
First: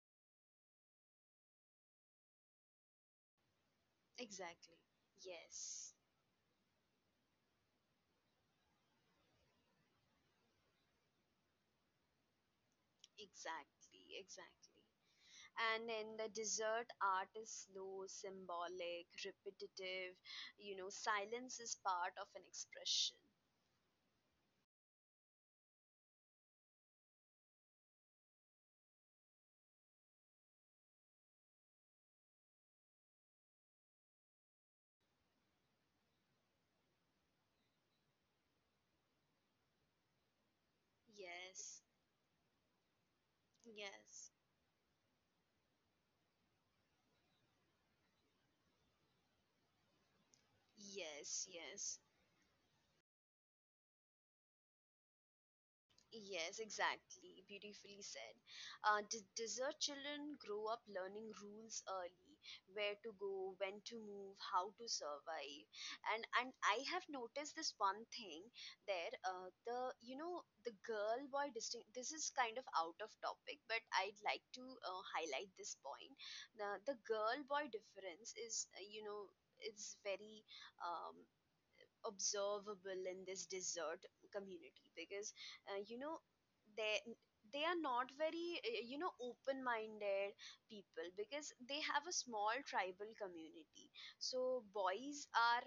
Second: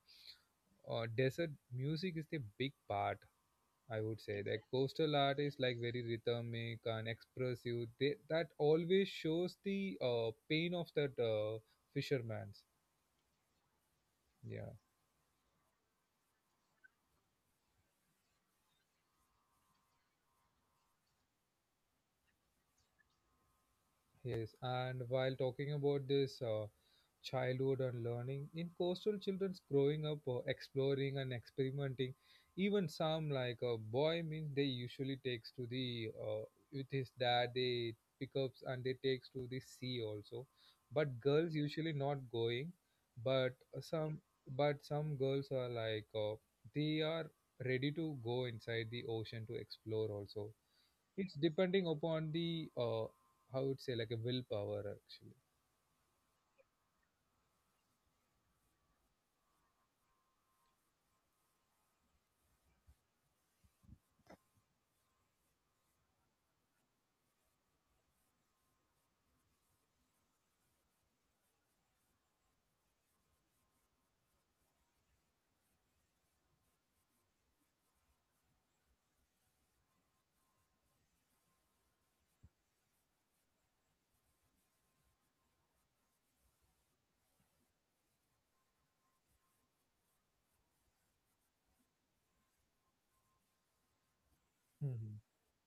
[SPEAKER 1] uh, desert, music is the big part. I would say the
[SPEAKER 2] Exactly.
[SPEAKER 1] coastal art is like
[SPEAKER 2] Yes,
[SPEAKER 1] very rhythmic and expressive. They, that always shows the pain of that fisherman's.
[SPEAKER 2] exactly,
[SPEAKER 1] Yeah,
[SPEAKER 2] exactly. And in the desert, art is slow, symbolic, repetitive. You know, silence is part of an expression.
[SPEAKER 1] yes. And while talking about this. Childhood and learning, in coastal children's growing up exploring and experimenting, even some like a boy means they usually takes to the with his dad they pick up and they takes to the sea also, but girls
[SPEAKER 2] Yes,
[SPEAKER 1] usually not going. But some
[SPEAKER 2] yes.
[SPEAKER 1] some girls are like they are ready to go inside the ocean to explore also. It's
[SPEAKER 2] Yes,
[SPEAKER 1] depending
[SPEAKER 2] yes,
[SPEAKER 1] upon the how would say like a willpower actually.
[SPEAKER 2] yes, exactly. Beautifully said. Desert children grow up learning rules early, where to go, when to move, how to survive, and I have noticed this one thing there. The you know the girl boy distinct. This is kind of out of topic, but I'd like to highlight this point. The girl boy difference is you know is very um, observable in this desert community because uh, you know they they are not very open minded people because they have a small tribal community, so boys are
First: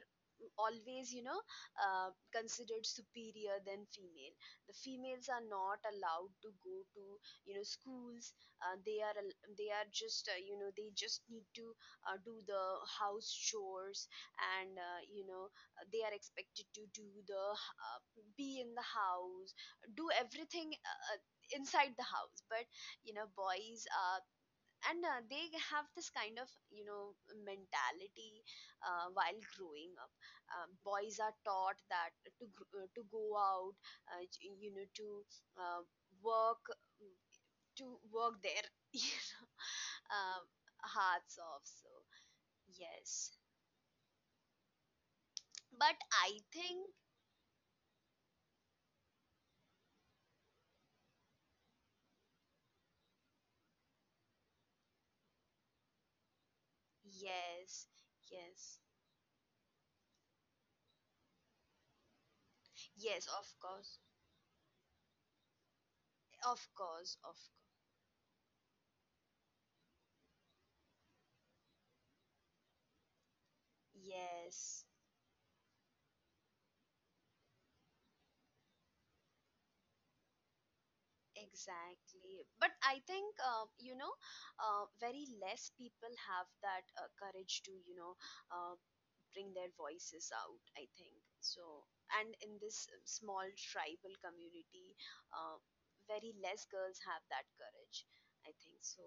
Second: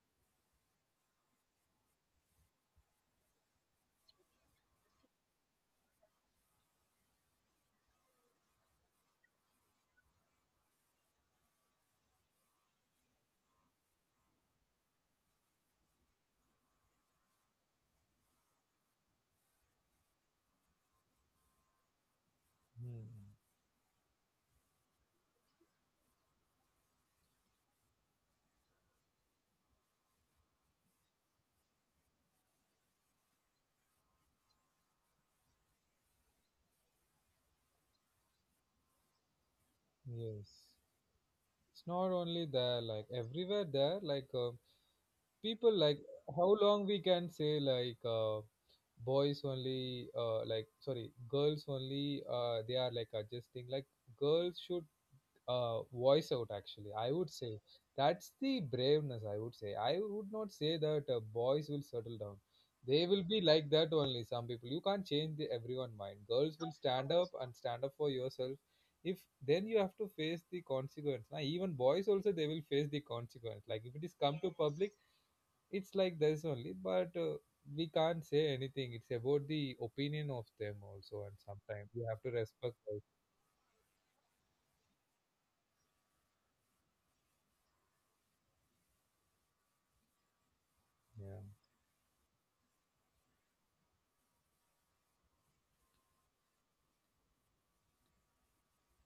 [SPEAKER 2] always considered superior than female. The females are not allowed to go to schools. Uh, they are al- they are just you know they just need to do the house chores, and they are expected to do the be in the house, do everything inside the house. But
[SPEAKER 1] Hmm.
[SPEAKER 2] boys, and they have this kind of mentality while growing up. Boys are taught that to go out, uh, to uh, work work their you know, um, hearts off,
[SPEAKER 1] It's
[SPEAKER 2] so
[SPEAKER 1] not only there, like
[SPEAKER 2] yes,
[SPEAKER 1] everywhere there, like people
[SPEAKER 2] but
[SPEAKER 1] like,
[SPEAKER 2] I
[SPEAKER 1] how long
[SPEAKER 2] think.
[SPEAKER 1] we can say like boys only, like sorry, girls only. They are like adjusting. Like girls should voice out actually, I would say.
[SPEAKER 2] Yes,
[SPEAKER 1] That's the
[SPEAKER 2] yes.
[SPEAKER 1] braveness, I would say. I would not say that boys will settle down. They will
[SPEAKER 2] Yes,
[SPEAKER 1] be
[SPEAKER 2] of
[SPEAKER 1] like that
[SPEAKER 2] course.
[SPEAKER 1] only. Some people you can't change the everyone mind. Girls
[SPEAKER 2] Of
[SPEAKER 1] will stand
[SPEAKER 2] course,
[SPEAKER 1] up
[SPEAKER 2] of course.
[SPEAKER 1] and stand up for yourself. If then you have to face the consequence. Now even boys also they will face the consequence, like if it is come to
[SPEAKER 2] Yes,
[SPEAKER 1] public. It's like this only, but we can't say anything. It's about the opinion of them also, and sometimes we have to
[SPEAKER 2] exactly. But
[SPEAKER 1] respect.
[SPEAKER 2] I think, very less people have that courage to, uh, bring their voices out, I think.
[SPEAKER 1] Yeah.
[SPEAKER 2] So, and in this small tribal community, uh, very less girls have that courage, I think. So,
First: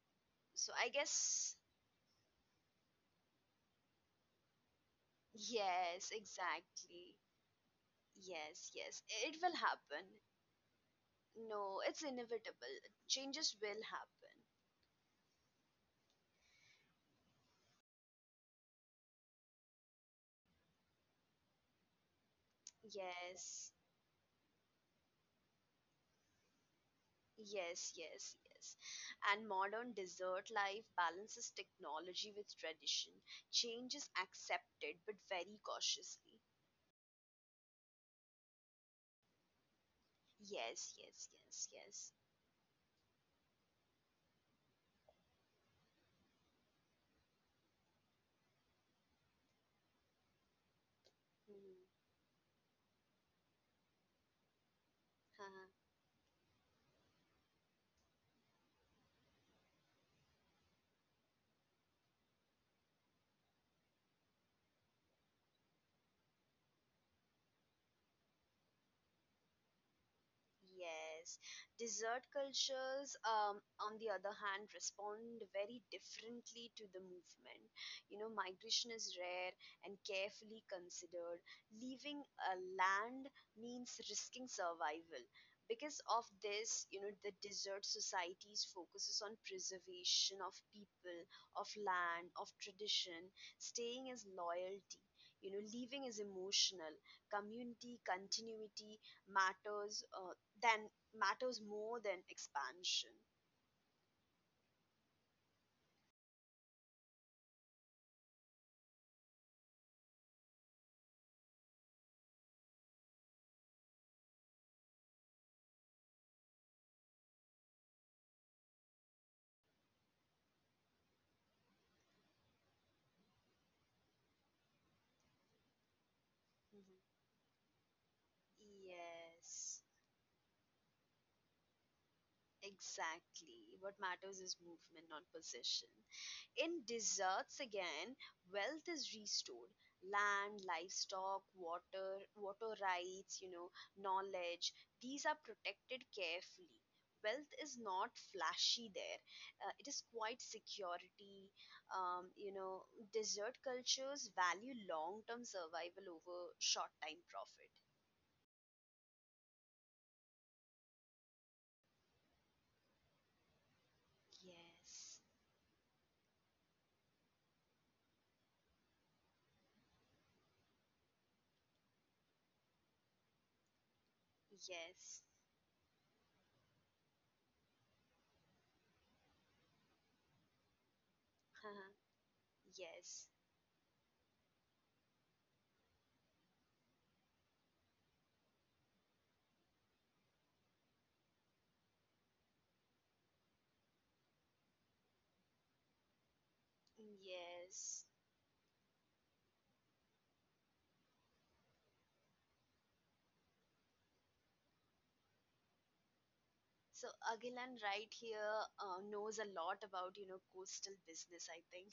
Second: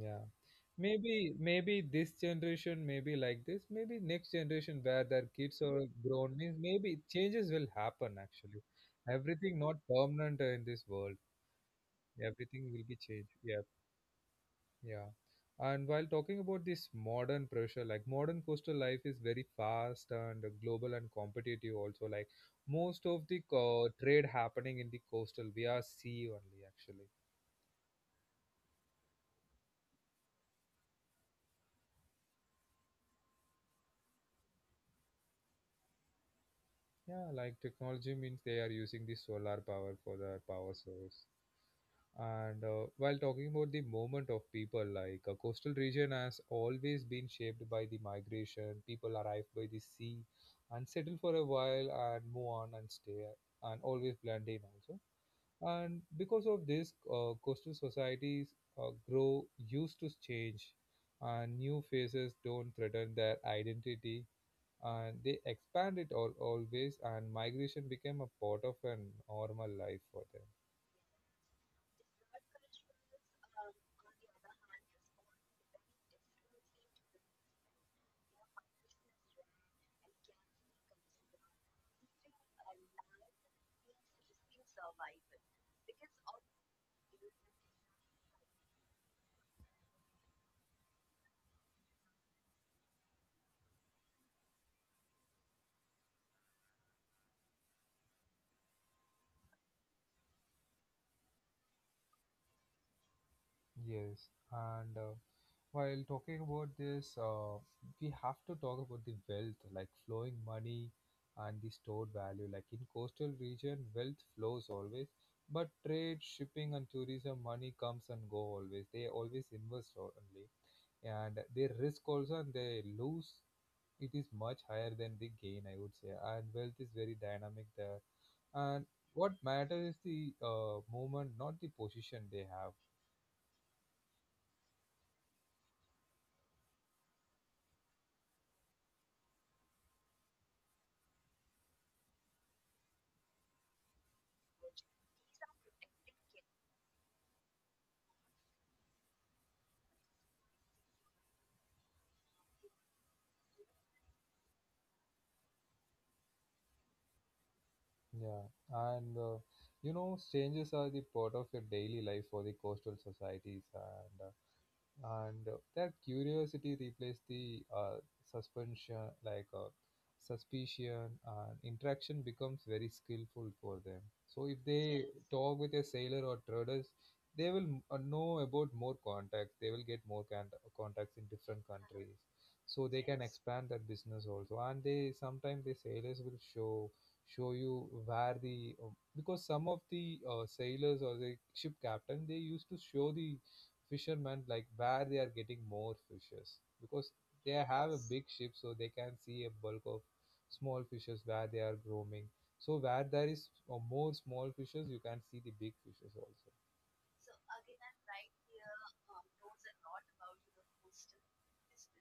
[SPEAKER 1] Yeah.
[SPEAKER 2] so I
[SPEAKER 1] Maybe,
[SPEAKER 2] guess,
[SPEAKER 1] maybe this generation may be like this. Maybe next generation where their kids are
[SPEAKER 2] yes,
[SPEAKER 1] grown means maybe
[SPEAKER 2] exactly.
[SPEAKER 1] changes will happen actually.
[SPEAKER 2] Yes, yes, it will
[SPEAKER 1] Everything not
[SPEAKER 2] happen.
[SPEAKER 1] permanent in this world.
[SPEAKER 2] No, it's
[SPEAKER 1] Everything
[SPEAKER 2] inevitable.
[SPEAKER 1] will be changed.
[SPEAKER 2] Changes
[SPEAKER 1] Yeah.
[SPEAKER 2] will happen.
[SPEAKER 1] Yeah. And while talking about this modern pressure, like modern coastal life is very fast and global and competitive also. Like most of the
[SPEAKER 2] Yes,
[SPEAKER 1] trade happening in the coastal via sea only actually.
[SPEAKER 2] yes, yes, yes. And modern dessert life balances technology with tradition. Change is accepted, but very cautiously.
[SPEAKER 1] Yeah, like technology means they are using the solar power for their power
[SPEAKER 2] Yes,
[SPEAKER 1] source.
[SPEAKER 2] yes, yes, yes.
[SPEAKER 1] And while talking about the movement of people, like a coastal region has always been shaped by the migration. People arrive by the sea and settle for a while
[SPEAKER 2] Mhm.
[SPEAKER 1] and move on and stay and always blend in also. And because of this, coastal societies grow used to change, and new faces don't threaten their identity, and they expanded all, always, and migration became a part of a normal life for them.
[SPEAKER 2] Yes, dessert cultures, on the other hand, respond very differently to the movement. You know, migration is rare and carefully considered. Leaving a land means risking survival. Because of this, you know, the dessert societies focuses on preservation of people, of land, of tradition. Staying is loyalty. You know, leaving is emotional, community, continuity, matters uh, than matters more than expansion.
[SPEAKER 1] Yes, and while talking about this, we have to talk about the wealth, like flowing money and the stored value. Like in coastal region wealth flows always, but trade, shipping and tourism money comes and go always. They always invest only, and they risk also, and they lose. It is much higher than the gain, I would say. And wealth is
[SPEAKER 2] Mhm.
[SPEAKER 1] very dynamic there, and what
[SPEAKER 2] Yes,
[SPEAKER 1] matters is the movement, not the position they have.
[SPEAKER 2] exactly. What matters is movement, not possession. In deserts again, wealth is restored. Land, livestock, water rights, you know, knowledge, these are protected carefully. Wealth is not flashy there. It is quite security. Um, you know, Desert cultures value long term survival over short time profit.
[SPEAKER 1] Yeah, and you know, strangers are the part of your daily life for the coastal societies, and
[SPEAKER 2] Yes,
[SPEAKER 1] that curiosity replaced the suspension, like suspicion, and interaction becomes very skillful for them. So if they
[SPEAKER 2] yes,
[SPEAKER 1] talk with a sailor or traders, they will know about more contacts. They will get more contacts in different countries, so they can
[SPEAKER 2] yes,
[SPEAKER 1] expand their business also. And they, sometimes the sailors will show, show you where the because some of the sailors or the ship captain, they used to show the fishermen like where they are getting more fishes, because they have a
[SPEAKER 2] yes.
[SPEAKER 1] big ship so they can see a bulk of small fishes where they are roaming. So where there is more small fishes, you can see the big fishes also.
[SPEAKER 2] So Agilan right here knows a lot about coastal business, I think.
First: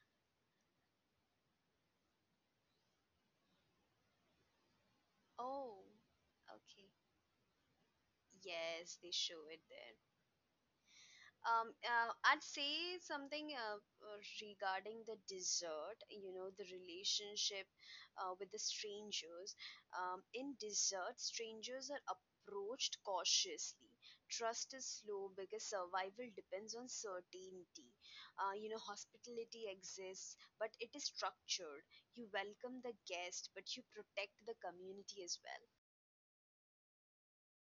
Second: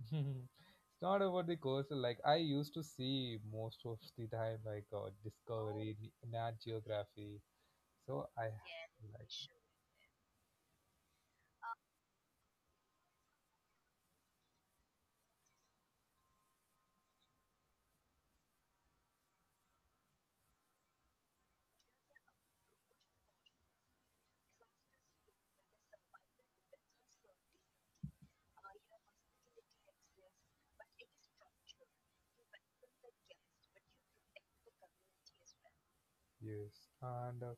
[SPEAKER 1] It's not about the coastal. Like, I used to see most of the time, like
[SPEAKER 2] Oh,
[SPEAKER 1] Discovery, Nat
[SPEAKER 2] okay.
[SPEAKER 1] Geography, so I,
[SPEAKER 2] Yes, they
[SPEAKER 1] like.
[SPEAKER 2] show it there. I'd say something regarding the dessert, the relationship with the strangers. In dessert, strangers are approached cautiously. Trust is slow because survival depends on certainty. Hospitality exists, but it is structured. You welcome the guest, but you protect the community as well.
[SPEAKER 1] Yes, and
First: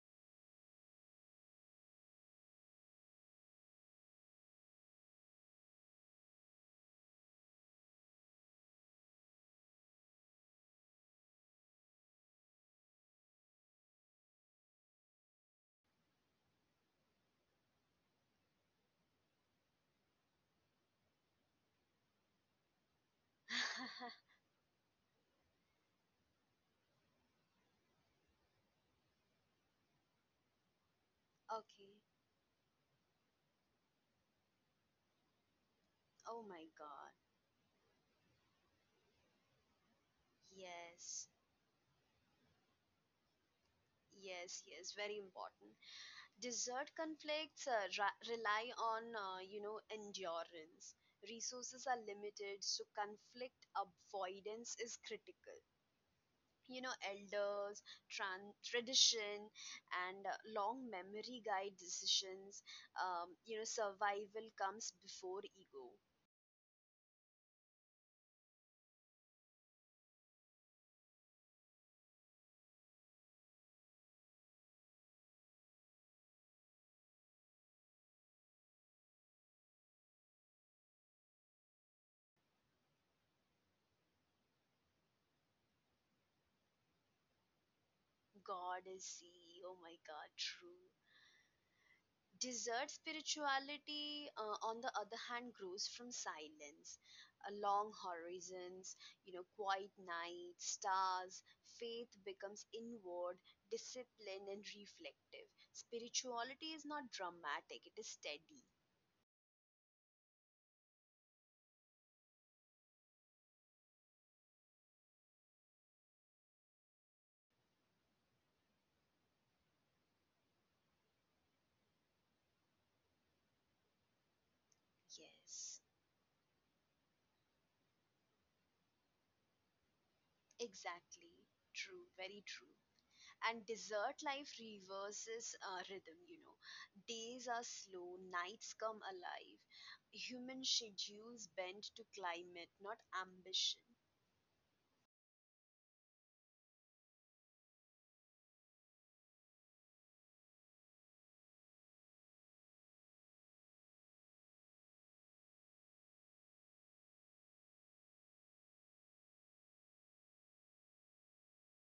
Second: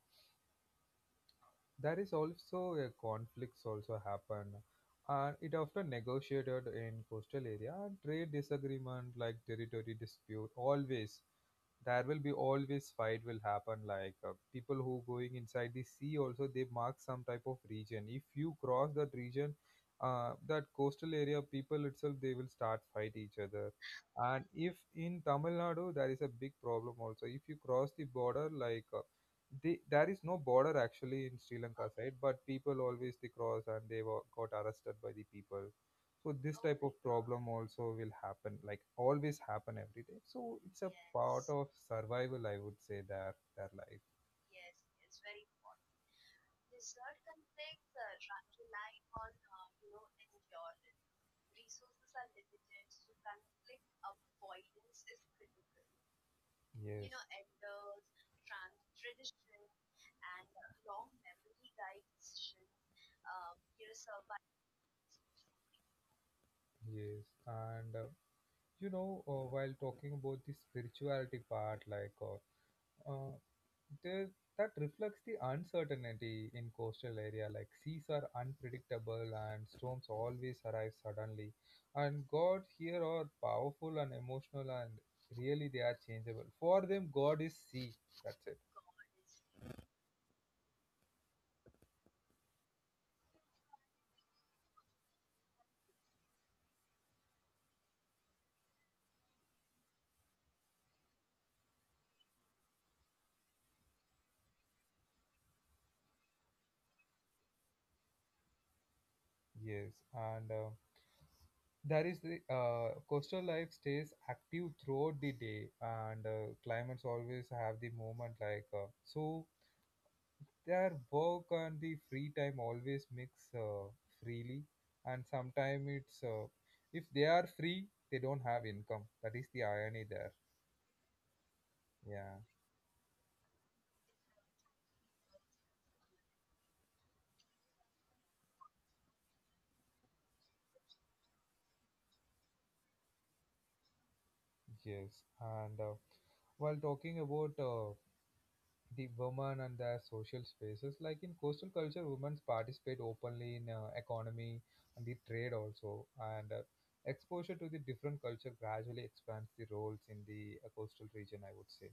[SPEAKER 1] there is also A conflicts also happen, and it often negotiated in coastal area and trade disagreement like territory dispute always there will be always fight will happen like people who going inside the sea also they mark some type of region if you cross that region that coastal area people itself they will start fight each other. And if in Tamil Nadu there is a big problem also if you cross the border like there is no border actually in Sri Lanka
[SPEAKER 2] Okay.
[SPEAKER 1] side, but people always they cross and got arrested by the people. So
[SPEAKER 2] Oh
[SPEAKER 1] this
[SPEAKER 2] my
[SPEAKER 1] type of
[SPEAKER 2] God.
[SPEAKER 1] problem also will happen, like always happen every day, so it's a
[SPEAKER 2] Yes.
[SPEAKER 1] part of survival, I would say, their life.
[SPEAKER 2] Yes, yes, very important. Desert conflicts rely on, endurance. Resources are limited, so conflict avoidance is critical. You know,
[SPEAKER 1] Yes. Yes.
[SPEAKER 2] elders, tradition, and long memory guide decisions. Survival comes before ego.
[SPEAKER 1] Yes, and you know, while talking about the spirituality part, like uh, the, that reflects the uncertainty in coastal area, like seas are unpredictable and storms always arrive suddenly, and god here are powerful and emotional and really they are changeable. For them, god is sea. That's it.
[SPEAKER 2] God is sea. Oh my God, true. Desert spirituality, on the other hand, grows from silence, long horizons, you know, quiet nights, stars. Faith becomes inward, disciplined, and reflective. Spirituality is not dramatic; it is steady.
[SPEAKER 1] Yes, and there is the coastal life stays active throughout the day, and climates always have the movement, like so their work and the free time always mix uh, freely, and
[SPEAKER 2] Yes,
[SPEAKER 1] sometimes it's if they are free, they don't have income. That is the irony there.
[SPEAKER 2] exactly. True.
[SPEAKER 1] Yeah.
[SPEAKER 2] Very true. And desert life reverses rhythm, you know. Days are slow, nights come alive. Human schedules bend to climate, not ambition.
[SPEAKER 1] Yes, and while talking about the women and their social spaces, like in coastal culture women participate openly in economy and the trade also, and exposure to the different culture gradually expands the roles in the coastal region, I would say.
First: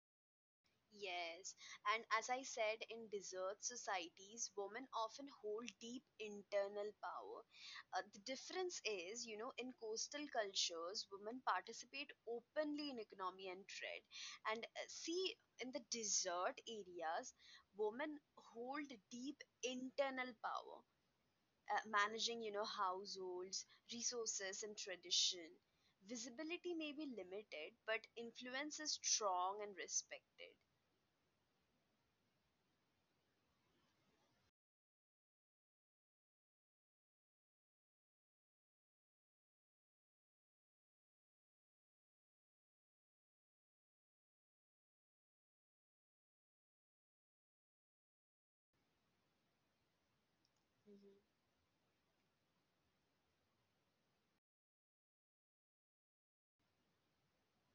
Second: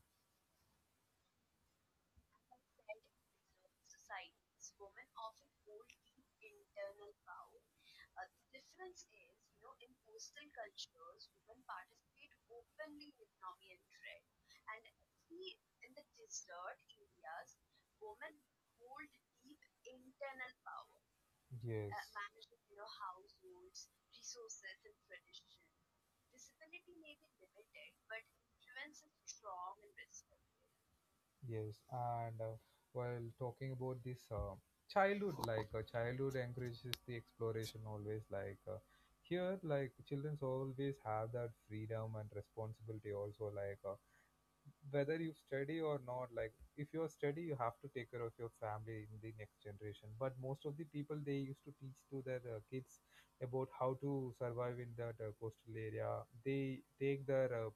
[SPEAKER 2] Yes, and as I said, in desert societies, women often hold deep internal power. The difference is, you know, in coastal cultures, women participate openly in economy and trade. And see, in the desert areas, women hold deep internal power,
[SPEAKER 1] Yes.
[SPEAKER 2] managing, you know, households, resources, and tradition. Visibility may be limited, but influence is strong and respected.
[SPEAKER 1] Yes, and while talking about this childhood, like childhood encourages the exploration always. Like here, like childrens always have that freedom and responsibility also. Like whether you study or not, like if you study you have to take care of your family in the next generation, but most of the
[SPEAKER 2] Mhm.
[SPEAKER 1] people they used to teach to their kids about how to survive in that coastal area. They take their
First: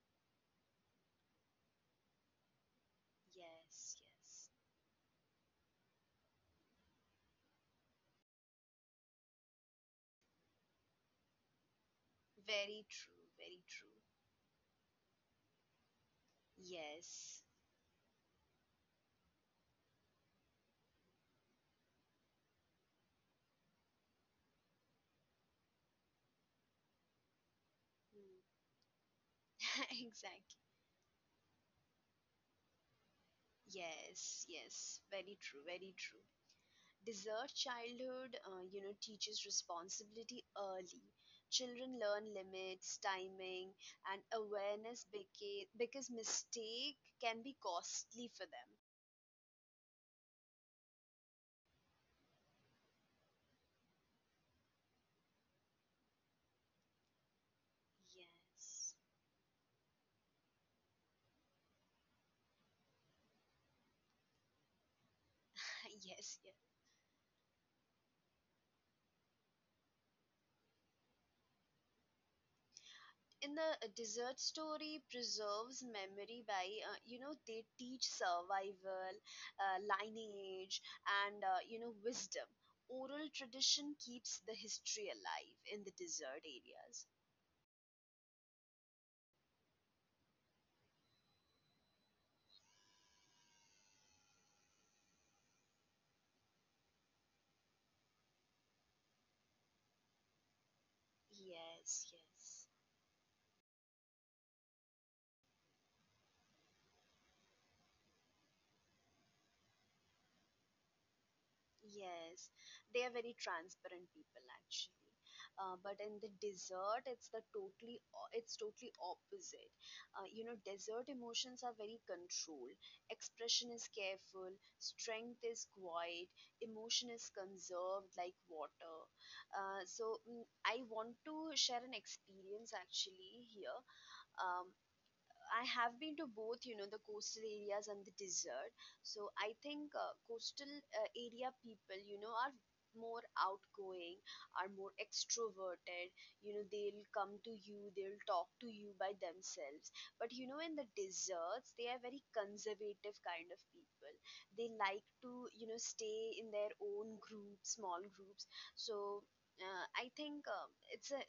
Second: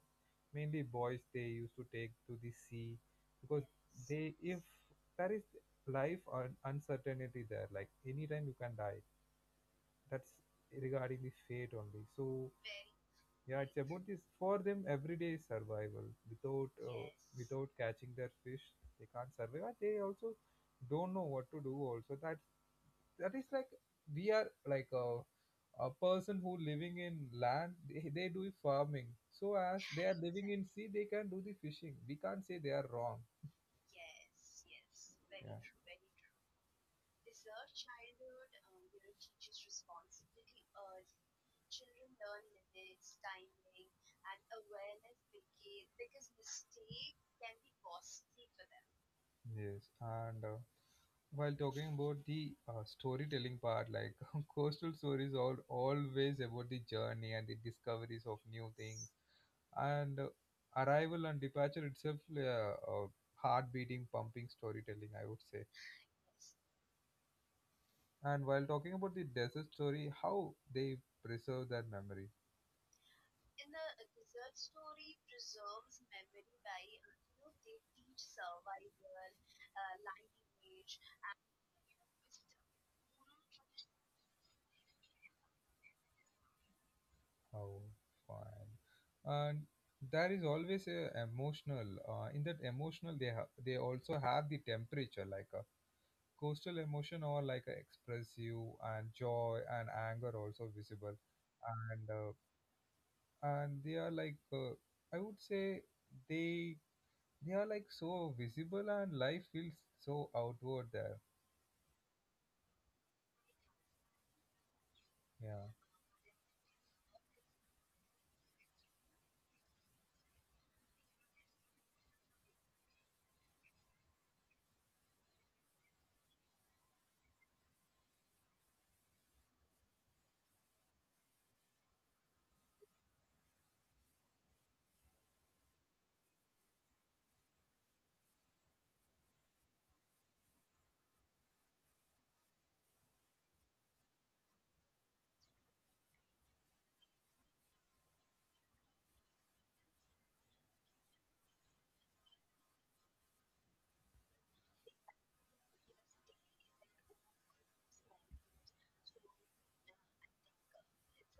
[SPEAKER 1] mainly boys they used to take to the sea, because
[SPEAKER 2] Yes,
[SPEAKER 1] they
[SPEAKER 2] yes.
[SPEAKER 1] if there is life or uncertainty there, like anytime you can die. That's regarding the fate only. So
[SPEAKER 2] Very true,
[SPEAKER 1] yeah,
[SPEAKER 2] very
[SPEAKER 1] it's
[SPEAKER 2] true.
[SPEAKER 1] about this. For them, everyday survival. Without
[SPEAKER 2] Yes.
[SPEAKER 1] without catching their fish, they can't survive. And they also don't know what to do. Also, that is like we are like a person who living in land. They do farming. So as
[SPEAKER 2] Hmm.
[SPEAKER 1] they are living
[SPEAKER 2] Exactly.
[SPEAKER 1] in sea, they can do the fishing. We can't say they are wrong.
[SPEAKER 2] Yes, yes. Very
[SPEAKER 1] Yeah.
[SPEAKER 2] true, very true. Dessert childhood, teaches responsibility early. Children learn limits, timing, and awareness because mistake can be costly for them.
[SPEAKER 1] True. Yes. And while talking about the storytelling part, like coastal stories are always about the journey and the discoveries of new
[SPEAKER 2] Yes.
[SPEAKER 1] things, and arrival and departure itself, heart-beating, pumping storytelling, I would say.
[SPEAKER 2] Yes, yes.
[SPEAKER 1] And while talking about the desert story, how they preserve that memory,
[SPEAKER 2] In the desert, story preserves memory by, they teach survival, uh, lineage, and wisdom. Oral tradition keeps the history alive in the desert areas.
[SPEAKER 1] how fine, and there is always a emotional. In that emotional, they have they also have the temperature, like. Coastal emotion are like expressive, and joy and anger also visible,
[SPEAKER 2] Yes,
[SPEAKER 1] and uh,
[SPEAKER 2] yes.
[SPEAKER 1] and they are like I would say they are like so visible, and life feels so outward there.
[SPEAKER 2] Yes, they are very transparent people actually.
[SPEAKER 1] Yeah.
[SPEAKER 2] But in the desert, it's totally opposite. Desert emotions are very controlled. Expression is careful, strength is quiet, emotion is conserved like water. So, I want to share an experience actually here. Um, I have been to both, you know, the coastal areas and the desert. So I think coastal area people, you know, are more outgoing, are more extroverted. You know, they'll come to you, they'll talk to you by themselves. But, in the deserts, they are very conservative kind of people. They like to, stay in their own group, small groups. So I think it's a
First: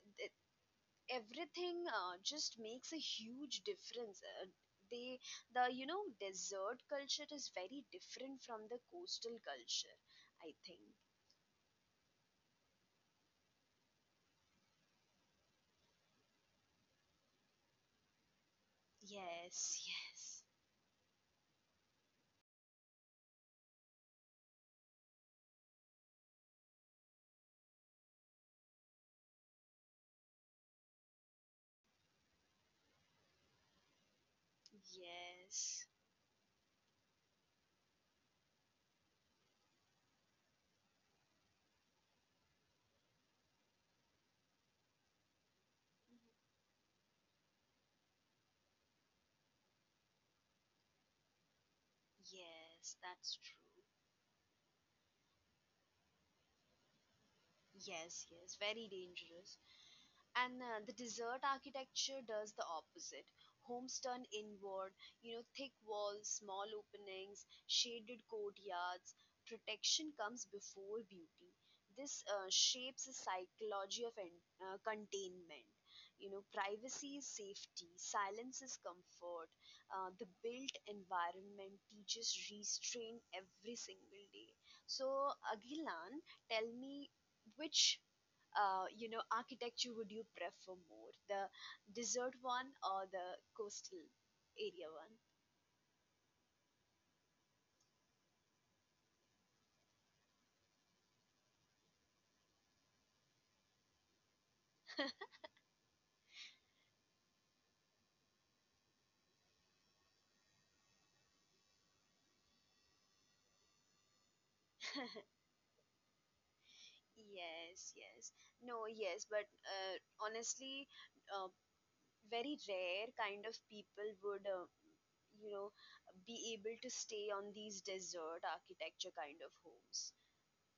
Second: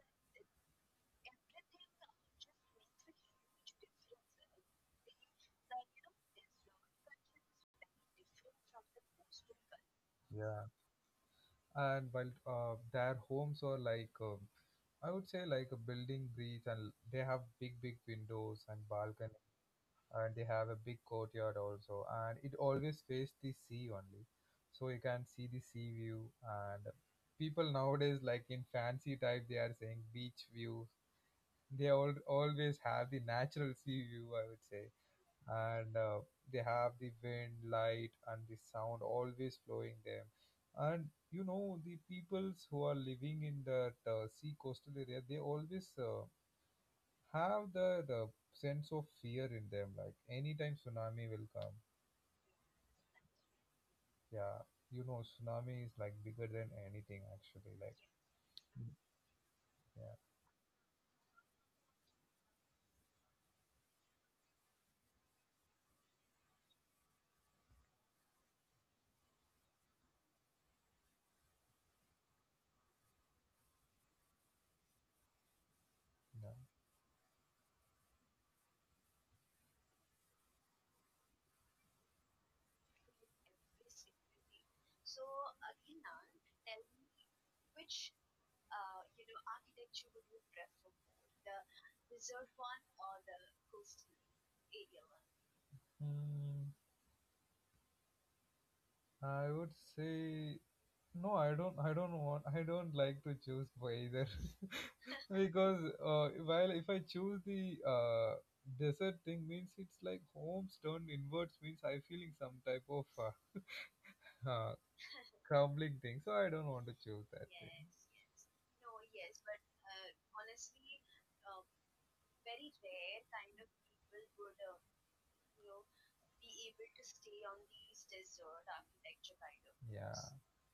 [SPEAKER 2] everything just makes a huge difference. Uh, they the you know desert culture is very different from the coastal culture, I
[SPEAKER 1] Yeah.
[SPEAKER 2] think.
[SPEAKER 1] And while their homes are like I would say like a building breeze, and they have big big windows and balconies,
[SPEAKER 2] Yes,
[SPEAKER 1] and
[SPEAKER 2] yes.
[SPEAKER 1] they have a big courtyard also, and it always faced the sea only, so you can see the sea view. And people nowadays, like in fancy type, they are saying beach view. They all always have the natural sea view, I would say.
[SPEAKER 2] Yes,
[SPEAKER 1] And they have the wind, light, and the sound always flowing them. And you know, the peoples who are living in that sea coastal area, they always have the sense of fear in them, like anytime tsunami will come.
[SPEAKER 2] yes. That's true.
[SPEAKER 1] Yeah. You know, tsunami is like bigger than anything actually, like
[SPEAKER 2] Yes, yes, very dangerous.
[SPEAKER 1] yeah.
[SPEAKER 2] And the desert architecture does the opposite. Homes turn inward, you know, thick walls, small openings, shaded courtyards. Protection comes before beauty. This shapes the psychology of containment. You know, privacy is safety, silence is comfort. The built environment teaches restraint every single day. So, Agilan, tell me, which architecture would you prefer more, the desert one or the coastal area one?
[SPEAKER 1] Mm, I would say no. I don't want. I don't like to choose for either, because while if I choose the desert thing, means it's like homes turned inwards, means I feeling some type of uh, crumbling thing. So I don't want to choose that thing.
[SPEAKER 2] Yes, yes. No, yes, but honestly, uh, very rare kind of people would you know be able to stay on these desert architecture kind of homes,
[SPEAKER 1] Yeah.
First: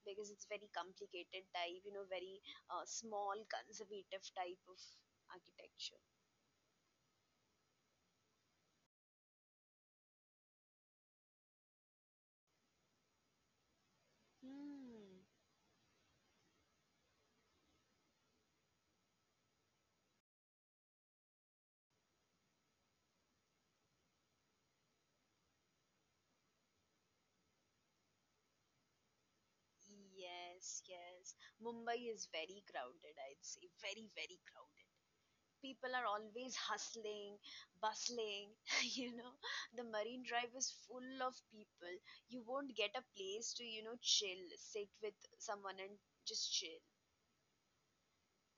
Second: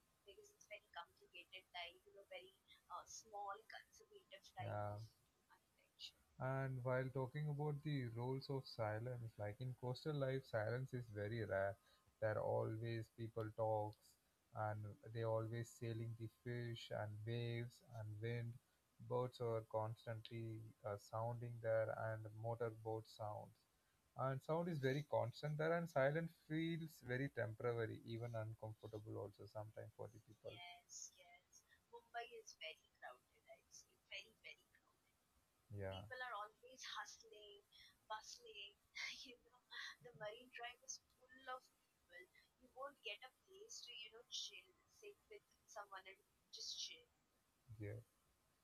[SPEAKER 2] because it's very complicated type, you know, very small conservative type of
[SPEAKER 1] Yeah.
[SPEAKER 2] architecture.
[SPEAKER 1] And while talking about the roles of silence, like in coastal life, silence is very rare. There are always people talks, and
[SPEAKER 2] Hmm.
[SPEAKER 1] they always sailing the fish and waves and wind. Boats are constantly sounding there, and motorboat sounds. And sound is very constant there, and silence feels very temporary, even uncomfortable also sometimes for the people.
[SPEAKER 2] Yes, yes. Mumbai is very crowded, I'd say. Very, very crowded. People are always hustling, bustling, you know. The Marine Drive is full of people. You won't get a place to, chill, sit with someone and just chill.
[SPEAKER 1] Yeah.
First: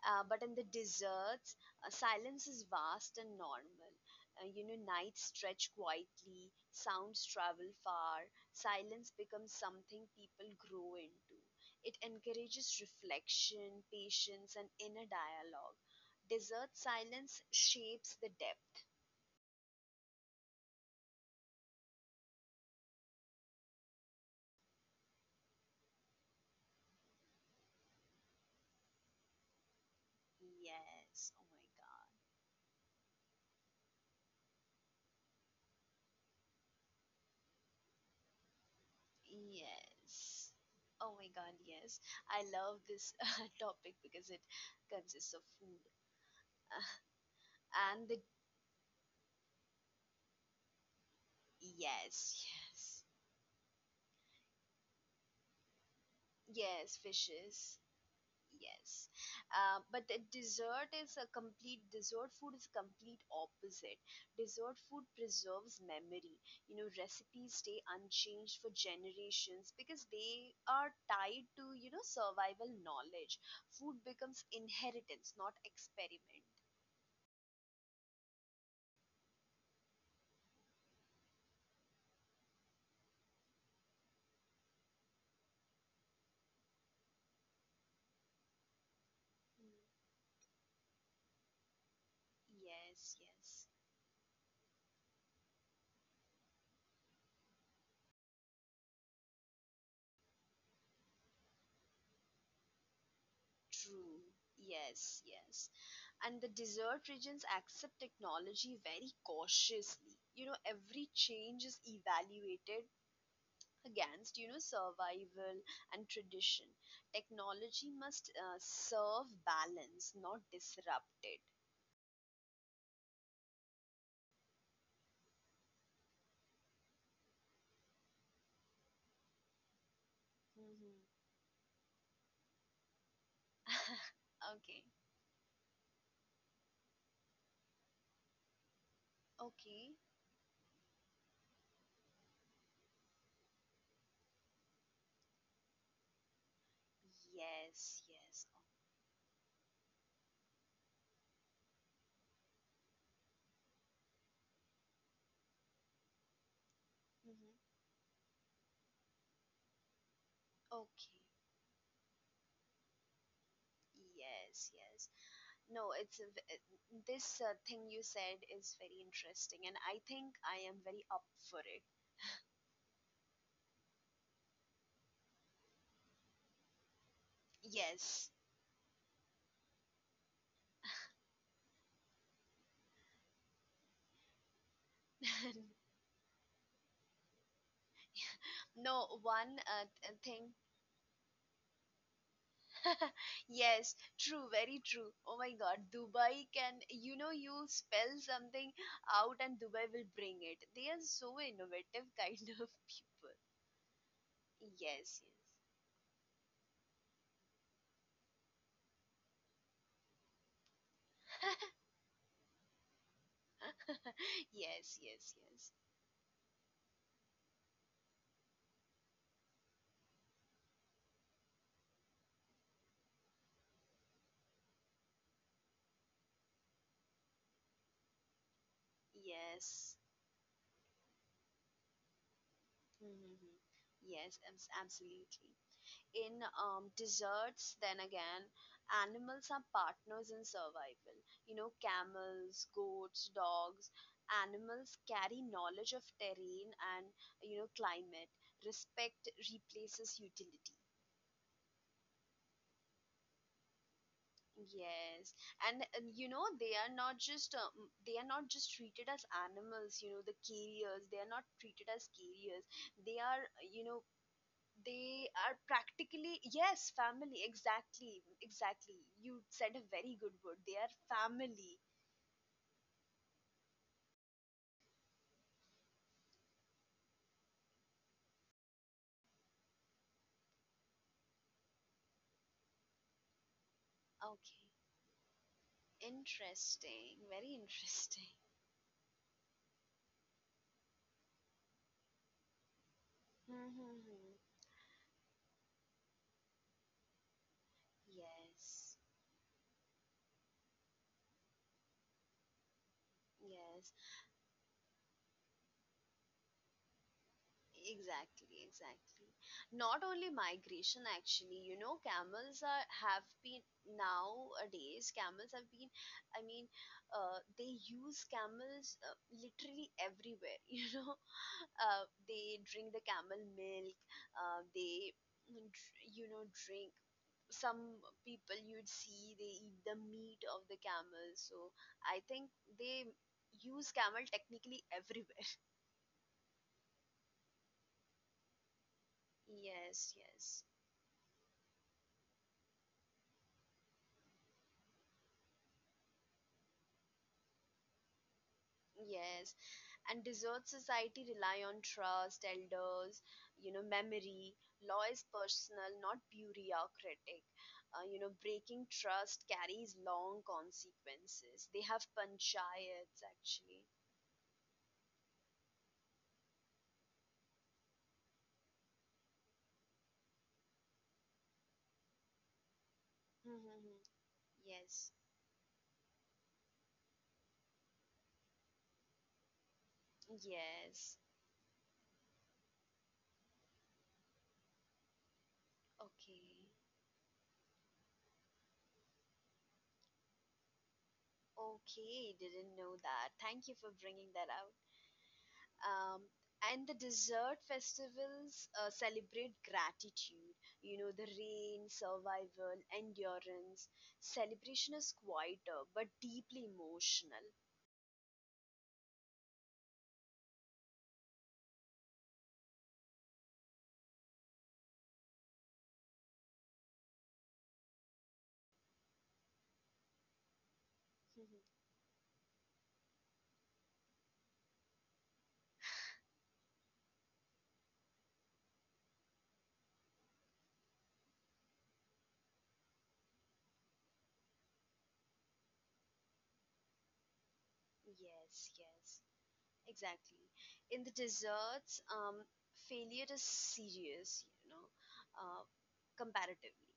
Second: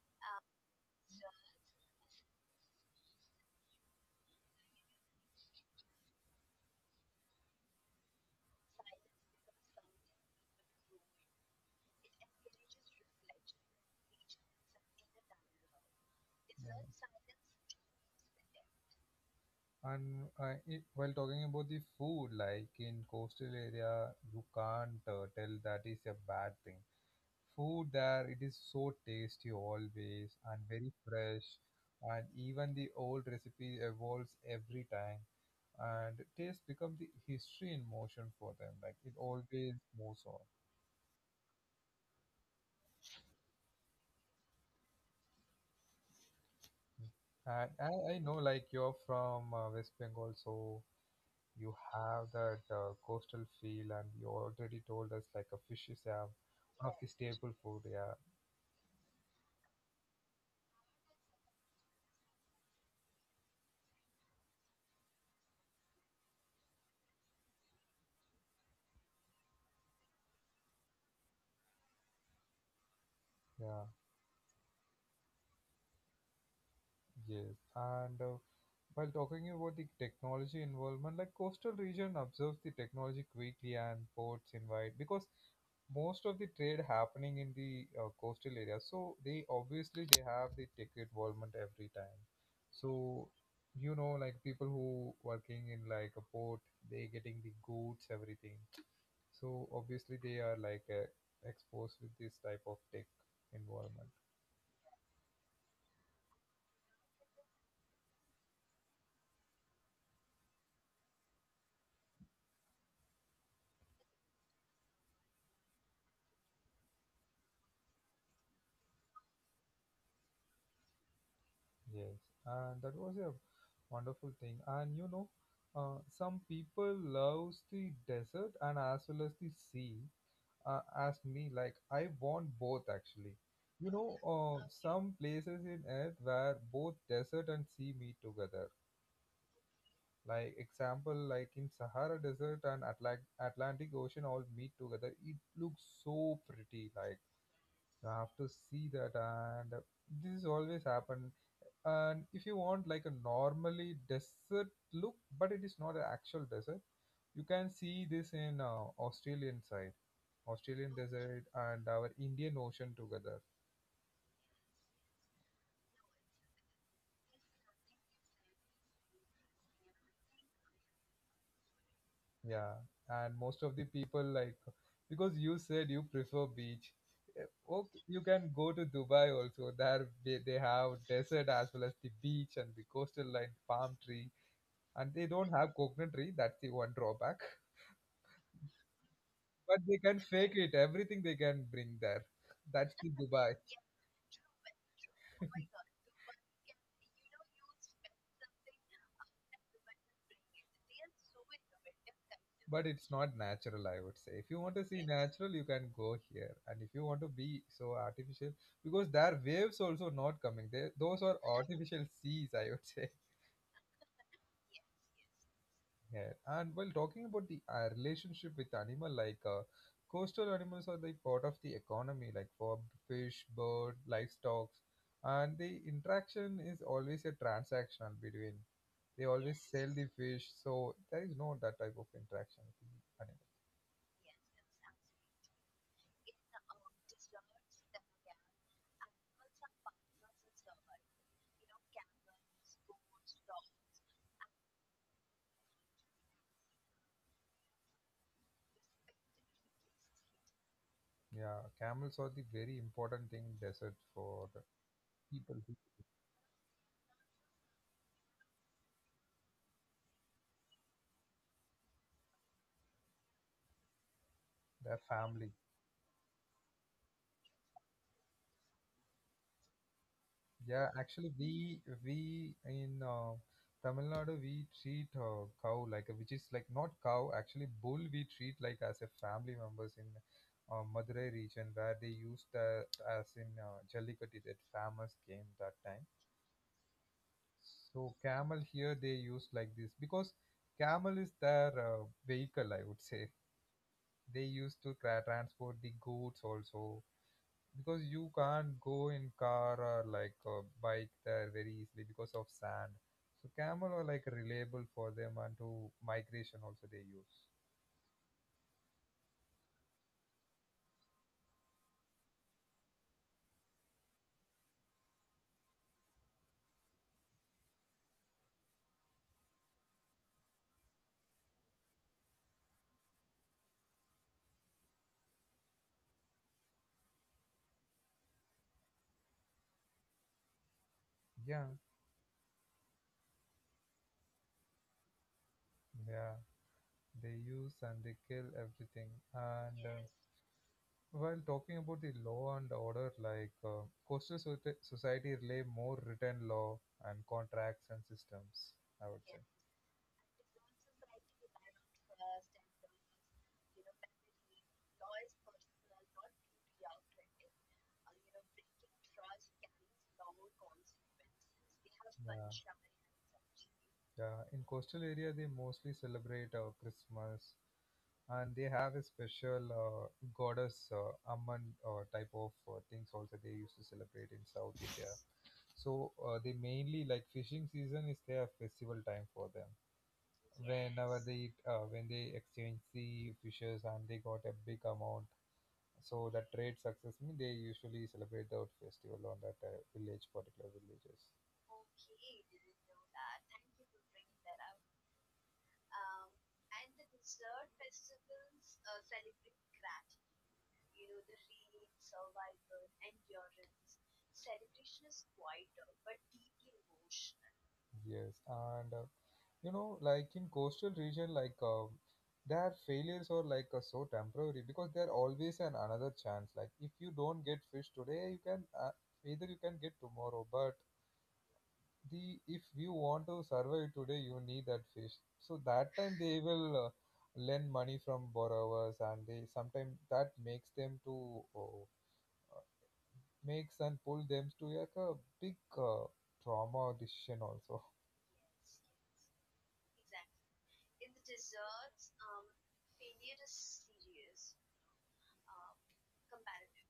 [SPEAKER 2] But in the deserts, silence is vast and normal. Nights stretch quietly, sounds travel far, silence becomes something people grow into. It encourages reflection, patience, and inner dialogue. Desert
[SPEAKER 1] Yeah.
[SPEAKER 2] silence shapes the depth.
[SPEAKER 1] And while talking about the food, like in coastal area, you can't tell that is a bad thing. Food there, it is so tasty always, and very
[SPEAKER 2] Yes, oh
[SPEAKER 1] fresh,
[SPEAKER 2] my god.
[SPEAKER 1] and even the old recipe evolves every time, and taste become the history in motion for them. Like it always
[SPEAKER 2] Yes.
[SPEAKER 1] moves on.
[SPEAKER 2] Oh my god, yes. I love this topic because it consists of food.
[SPEAKER 1] I, I
[SPEAKER 2] And the
[SPEAKER 1] I know, like, you're from West Bengal, so you have
[SPEAKER 2] Yes,
[SPEAKER 1] that
[SPEAKER 2] yes.
[SPEAKER 1] coastal feel, and you already told us, like, a fish is one of
[SPEAKER 2] Yes,
[SPEAKER 1] the staple
[SPEAKER 2] fishes.
[SPEAKER 1] food. Yeah,
[SPEAKER 2] Yes. But the dessert is a complete dessert food is complete opposite. Dessert food preserves memory. You know, recipes stay unchanged for generations because they are tied to, survival knowledge.
[SPEAKER 1] yeah,
[SPEAKER 2] Food becomes inheritance, not experiment.
[SPEAKER 1] yes. And while talking about the technology involvement, like coastal region observes the technology quickly, and ports invite, because most of the trade happening in the coastal area, so they
[SPEAKER 2] Mm.
[SPEAKER 1] obviously they have the tech involvement every time.
[SPEAKER 2] Yes,
[SPEAKER 1] So
[SPEAKER 2] yes.
[SPEAKER 1] you know, like people who working in like a port, they getting the goods everything, so obviously they are like exposed with this type of tech involvement.
[SPEAKER 2] True. Yes, yes. And the desert regions accept technology very cautiously. Every change is evaluated against, survival and tradition. Technology must serve balance, not disrupt it.
[SPEAKER 1] Yes, and that was a wonderful thing. And you know, some people loves the desert and as well as the sea. Uh,
[SPEAKER 2] Hmm.
[SPEAKER 1] as me, like I want both actually. You know,
[SPEAKER 2] Okay.
[SPEAKER 1] some places in Earth where both desert and sea meet together.
[SPEAKER 2] Okay.
[SPEAKER 1] Like example, like in Sahara Desert and Atlantic Ocean all meet together. It looks so pretty. Like
[SPEAKER 2] Yes,
[SPEAKER 1] you have
[SPEAKER 2] yes.
[SPEAKER 1] to see that. And this always happen, and if you want like a normally desert look, but it is not an actual desert, you can
[SPEAKER 2] Hmm.
[SPEAKER 1] see this in Australian side. Australian
[SPEAKER 2] Okay.
[SPEAKER 1] desert and our Indian Ocean together.
[SPEAKER 2] Yes, yes. No, it's a this thing you said is very interesting, and I think I am very up for it.
[SPEAKER 1] Yeah. And most of the people like, because you said you prefer beach, eh, okay, you
[SPEAKER 2] Yes,
[SPEAKER 1] can go to Dubai also. There they have desert as well as the beach and the coastal line, palm tree, and they don't have coconut tree. That's the one drawback.
[SPEAKER 2] no, one
[SPEAKER 1] But they can fake
[SPEAKER 2] thing.
[SPEAKER 1] it. Everything they can bring there. That's the Dubai.
[SPEAKER 2] Yes, true, very true. Oh my God, Dubai can, you know, you spell something out and Dubai will bring it. They are so innovative kind of
[SPEAKER 1] But it's
[SPEAKER 2] people.
[SPEAKER 1] not natural, I would say. If you
[SPEAKER 2] Yes,
[SPEAKER 1] want to see
[SPEAKER 2] yes.
[SPEAKER 1] natural, you can go here. And if you want to be so artificial, because there are waves also not coming. They, those are artificial seas, I would say.
[SPEAKER 2] Yes, yes, yes.
[SPEAKER 1] Yeah, and while talking about the relationship with animal, like coastal animals are the part of the economy, like for fish, bird, livestock, and the interaction is always a transactional between. They always, yes,
[SPEAKER 2] Yes.
[SPEAKER 1] sell the fish, so there is no that type of interaction with the
[SPEAKER 2] Hmm.
[SPEAKER 1] animal.
[SPEAKER 2] Yes, absolutely. In desserts, then again, animals are partners in survival. You know, camels, goats, dogs, animals carry knowledge of terrain and, climate. Respect replaces utility.
[SPEAKER 1] Yeah, camels are the very important thing in desert for the
[SPEAKER 2] Yes,
[SPEAKER 1] people,
[SPEAKER 2] and, they are not just they are not just treated as animals. You know, the carriers. They are not treated as carriers. They are you know
[SPEAKER 1] their
[SPEAKER 2] They are
[SPEAKER 1] family.
[SPEAKER 2] practically, yes, family. Exactly, exactly. You said a very good word. They are
[SPEAKER 1] Yeah, actually,
[SPEAKER 2] family.
[SPEAKER 1] we in Tamil Nadu we treat cow like a, which is like not cow actually bull, we treat like as a family members in Madurai region, where they used that as in Jallikattu,
[SPEAKER 2] Okay.
[SPEAKER 1] that famous game, that time.
[SPEAKER 2] Interesting. Very
[SPEAKER 1] So
[SPEAKER 2] interesting.
[SPEAKER 1] camel here they use like this, because camel is their vehicle, I would say.
[SPEAKER 2] Mm-hmm.
[SPEAKER 1] They used to transport the goods also, because you can't
[SPEAKER 2] Yes.
[SPEAKER 1] go in car or like a bike there very easily because of sand, so camel
[SPEAKER 2] Yes.
[SPEAKER 1] are like reliable for them, and to migration also they use.
[SPEAKER 2] Exactly. Exactly. Not only migration, actually, you know, camels are have been nowadays. Camels have been. I mean, they use camels literally everywhere. You know, they drink the camel milk, they dr- you know drink. Some people, you'd see, they eat the meat of the camel, so
[SPEAKER 1] Yeah.
[SPEAKER 2] I think they use camel technically everywhere.
[SPEAKER 1] Yeah, they use and they kill everything. And
[SPEAKER 2] Yes, yes.
[SPEAKER 1] Yes. While talking about the law and order, like coastal society rely more written law and contracts and systems, I would say.
[SPEAKER 2] Yes, and dessert society rely on trust, elders, memory. Law is personal, not bureaucratic. Breaking trust carries long consequences. They have
[SPEAKER 1] Yeah.
[SPEAKER 2] panchayats actually.
[SPEAKER 1] Yeah, in coastal area they mostly celebrate Christmas, and they have a special goddess Amman type of things also they used to
[SPEAKER 2] Mm-hmm.
[SPEAKER 1] celebrate in South
[SPEAKER 2] Yes,
[SPEAKER 1] India. So they mainly like fishing season is their festival time for them.
[SPEAKER 2] yes.
[SPEAKER 1] Whenever they eat, when they exchange the fishes and they got a big amount, so
[SPEAKER 2] Okay,
[SPEAKER 1] the trade success mean they usually celebrate that festival on that village, particular villages.
[SPEAKER 2] okay. Didn't know that. Thank you for bringing that out. Um, and the desert festivals celebrate gratitude, you know, the rain, survival, endurance. Celebration is quieter but deeply emotional.
[SPEAKER 1] Yes, and you know, like in coastal region, like their failures are like so temporary because they're always an another chance. Like if you don't get fish today, you can either you can get tomorrow, but
[SPEAKER 2] Mhm.
[SPEAKER 1] the if you want to survive today, you need that fish. So that time they will lend money from borrowers, and they sometimes that makes them to uh, makes and pull them to like a big, uh, trauma decision also.
[SPEAKER 2] Yes, yes, exactly. In the deserts, failure is serious, you know, uh, comparatively.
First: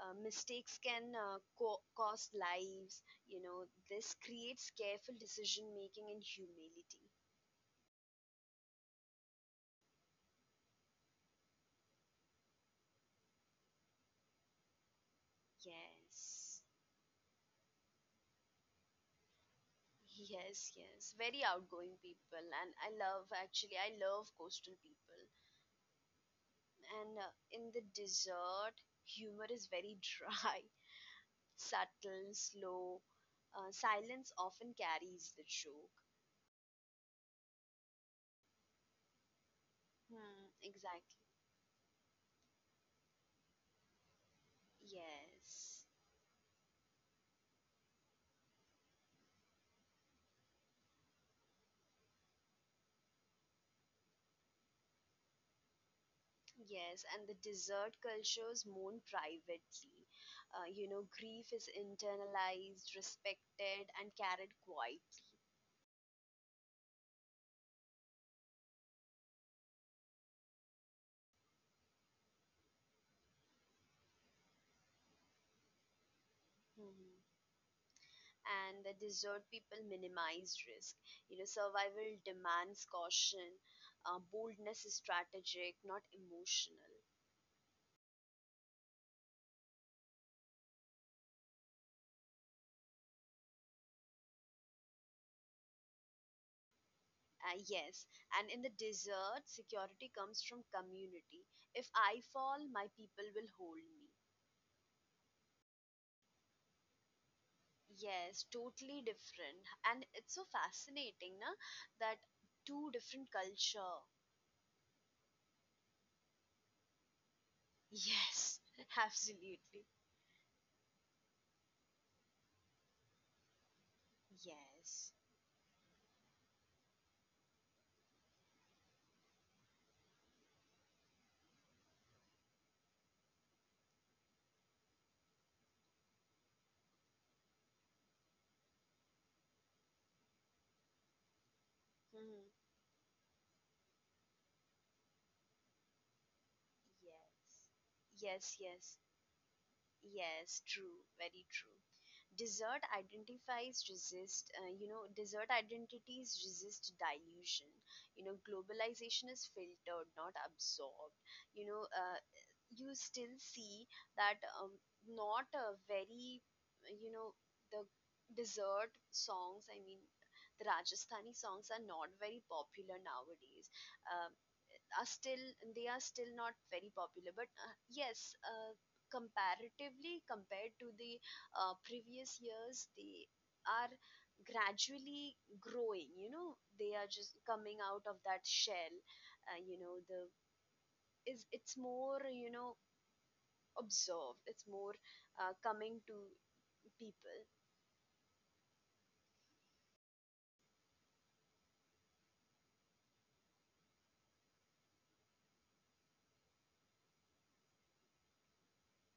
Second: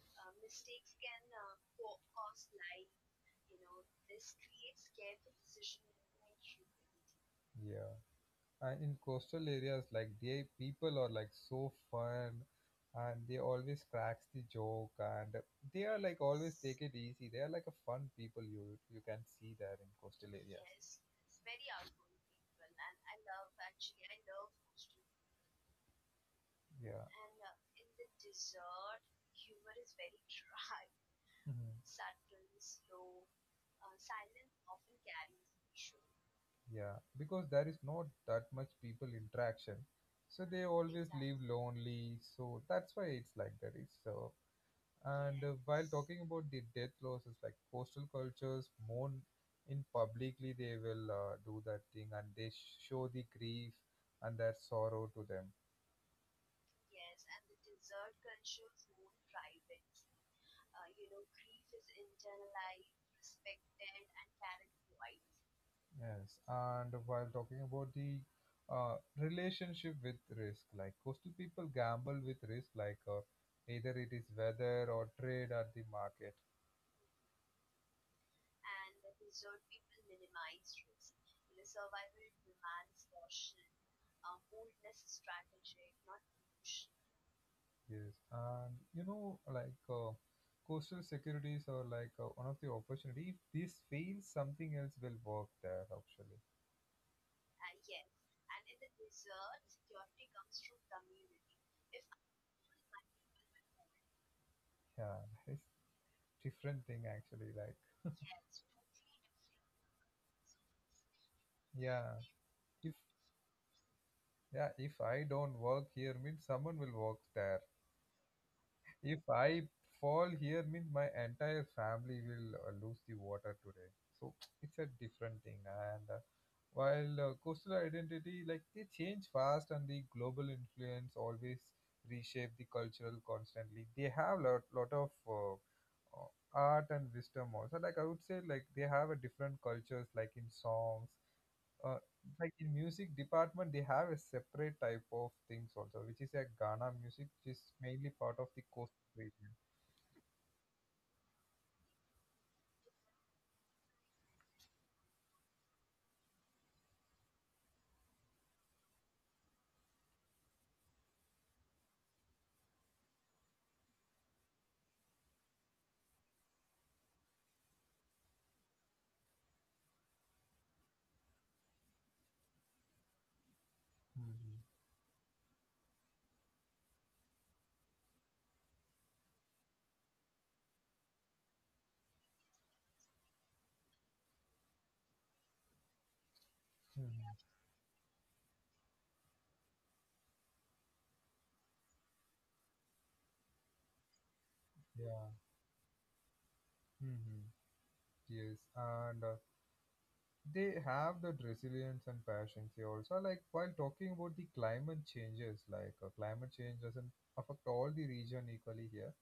[SPEAKER 2] Mistakes can cost lives, you know, this creates careful decision making and humility.
[SPEAKER 1] Yeah. And in coastal areas, like they people are like so fun, and they always cracks the joke, and they are like always
[SPEAKER 2] Yes,
[SPEAKER 1] take it easy. They are like a fun people, you can see there in coastal
[SPEAKER 2] yes,
[SPEAKER 1] areas.
[SPEAKER 2] yes. Very outgoing people, and I love actually, I love coastal people.
[SPEAKER 1] Yes.
[SPEAKER 2] And
[SPEAKER 1] Yeah.
[SPEAKER 2] in the desert, humor is very dry,
[SPEAKER 1] Mhm.
[SPEAKER 2] subtle, slow. Silence often carries the joke.
[SPEAKER 1] Yeah, because there is not that much people interaction, so
[SPEAKER 2] Hmm,
[SPEAKER 1] they always
[SPEAKER 2] exactly.
[SPEAKER 1] leave. Exactly. Live lonely. So that's why it's like that. It's so. And while
[SPEAKER 2] Yes,
[SPEAKER 1] talking about the death losses, like coastal cultures mourn in publicly, they will do that thing and they show the grief and their sorrow to them.
[SPEAKER 2] yes. And the desert cultures mourn privately. You know, grief is internalized, respected, and carried quietly.
[SPEAKER 1] Yes, and while talking about the relationship with risk, like coastal people gamble with risk, like either it is weather or trade at the market.
[SPEAKER 2] And the desert people minimize risk. You know, survival demands caution. Boldness is strategic, not emotional.
[SPEAKER 1] Yes, and you know, like coastal securities are like one of the opportunity. If this fails, something else will work there. Actually,
[SPEAKER 2] Yes, and in the desert, security comes from community. If I fall, my people will hold me.
[SPEAKER 1] yeah, it's different thing. Actually, like
[SPEAKER 2] Yes, totally different. And it's so fascinating, na,
[SPEAKER 1] yeah,
[SPEAKER 2] that two different culture.
[SPEAKER 1] yeah. If I don't work here, means someone will work there.
[SPEAKER 2] Yes,
[SPEAKER 1] If I
[SPEAKER 2] absolutely.
[SPEAKER 1] fall here, means my entire family will lose the water today. So it's a
[SPEAKER 2] Yes.
[SPEAKER 1] different thing. And while coastal identity, like they change fast, and the global influence always reshape the cultural constantly. They have lot of art and wisdom also. Like I would say, like they have a different cultures, like in songs, uh, like
[SPEAKER 2] Hmm.
[SPEAKER 1] in music department they have a separate type of things also, which is a ghana music, which is
[SPEAKER 2] Yes.
[SPEAKER 1] mainly part of the
[SPEAKER 2] Yes,
[SPEAKER 1] coast
[SPEAKER 2] yes.
[SPEAKER 1] region.
[SPEAKER 2] Yes, true, very true. Desert identities resist dilution. You know, globalization is filtered, not absorbed. You know, uh, you still see that not a very, you know, the desert songs, I mean, the Rajasthani songs are not very popular nowadays. Um,
[SPEAKER 1] Mhm.
[SPEAKER 2] are still, they are still not very popular, but yes, comparatively compared to the previous years, they are gradually growing. You know, they are just coming out of that shell. You know, the is it's more, you know, observed. It's more
[SPEAKER 1] Yeah.
[SPEAKER 2] coming to
[SPEAKER 1] Hmm.
[SPEAKER 2] people.
[SPEAKER 1] Yes, and they have that resilience and passion. They also, like while talking about the climate changes, like climate change doesn't affect all the region equally here.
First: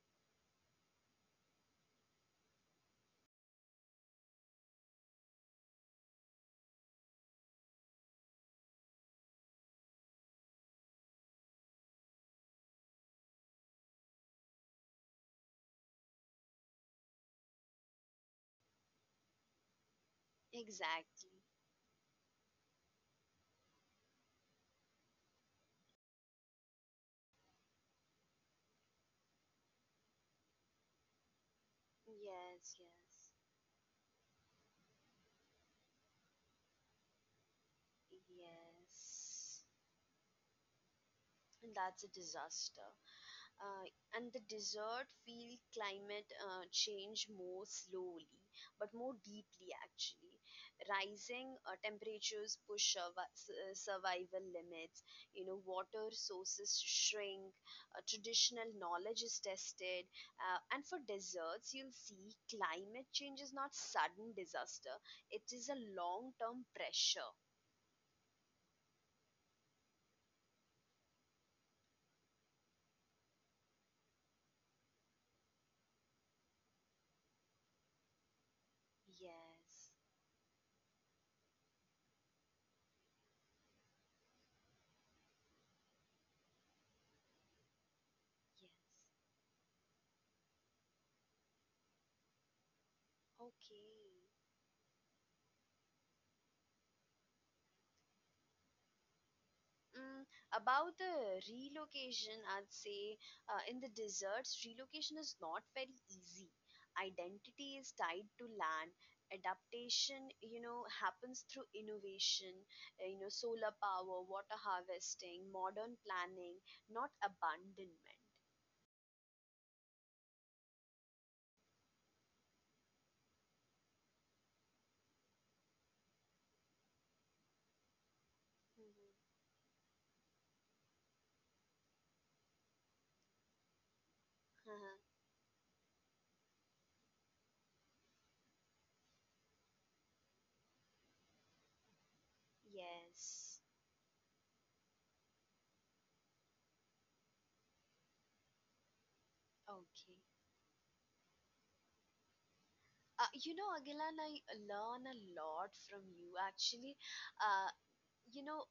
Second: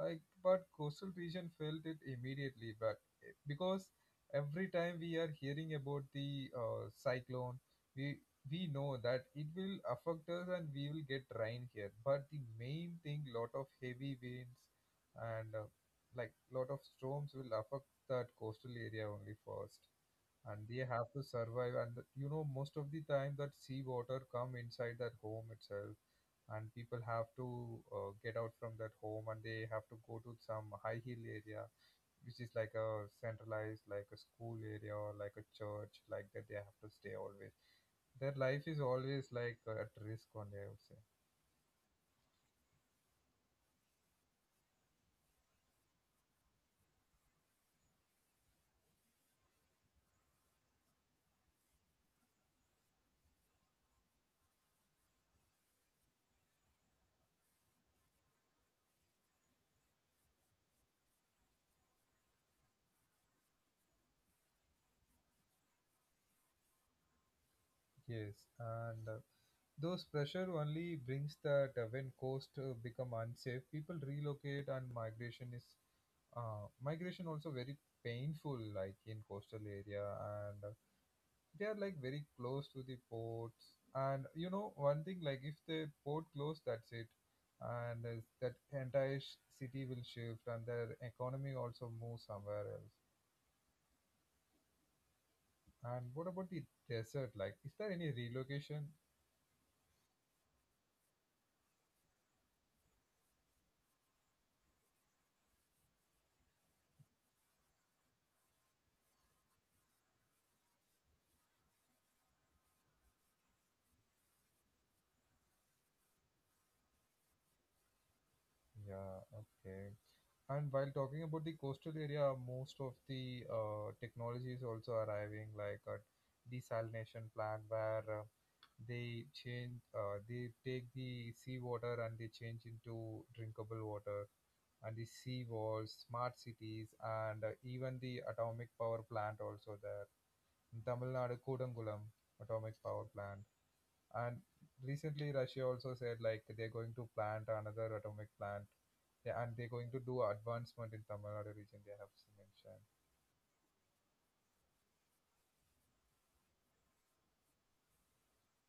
[SPEAKER 1] Like but coastal region felt it immediately, but because every time we are hearing about the cyclone, we we know that it will affect us and we will get rain here. But the main thing, lot of heavy winds and, like lot of storms will affect that coastal area only first, and they have to
[SPEAKER 2] Exactly.
[SPEAKER 1] survive. And you know, most of the time that sea water come inside that home itself, and people have to get out from that home and they have to go to some high hill area, which is like
[SPEAKER 2] Yes,
[SPEAKER 1] a
[SPEAKER 2] yes.
[SPEAKER 1] centralized, like a school area or like a church, like that they have to stay always. Their life is always like
[SPEAKER 2] Yes,
[SPEAKER 1] at risk only, I would say.
[SPEAKER 2] and that's a disaster. Uh, and the desert feel climate change more slowly but more deeply actually. Rising temperatures push survival limits. You know, water sources shrink. Uh, traditional knowledge is tested. Uh, and for deserts, you'll see climate change is not sudden disaster, it is a long term pressure.
[SPEAKER 1] Yes, and those pressure only brings that. When coast become unsafe, people relocate, and migration is, migration also very painful, like in coastal
[SPEAKER 2] Yes,
[SPEAKER 1] area. And they are like very close to the ports, and you know, one thing, like if the port close, that's it. And that
[SPEAKER 2] yes,
[SPEAKER 1] entire city will shift, and their economy also moves somewhere else.
[SPEAKER 2] okay.
[SPEAKER 1] And what about the desert, like is there any relocation?
[SPEAKER 2] Mm, about the relocation, I'd say in the deserts, relocation is not very easy. Identity is tied to land. Adaptation, you know, happens through innovation, you know, solar power, water harvesting, modern planning, not abandonment.
[SPEAKER 1] Yeah, okay. And while talking about the coastal area, most of the technology is also arriving, like a desalination plant where they
[SPEAKER 2] Hmm.
[SPEAKER 1] change, they take the seawater and they change into drinkable water,
[SPEAKER 2] Uh-huh.
[SPEAKER 1] and the sea walls, smart cities, and even the atomic power plant also there. In Tamil Nadu, Kodangulam atomic power plant.
[SPEAKER 2] Yes.
[SPEAKER 1] And recently, Russia also said like they're going to plant another atomic plant, yeah, and they're going to
[SPEAKER 2] Okay.
[SPEAKER 1] do advancement in Tamil Nadu region. They have mentioned.
[SPEAKER 2] You know, Agilan, I learn a lot from you. Actually, uh, you know,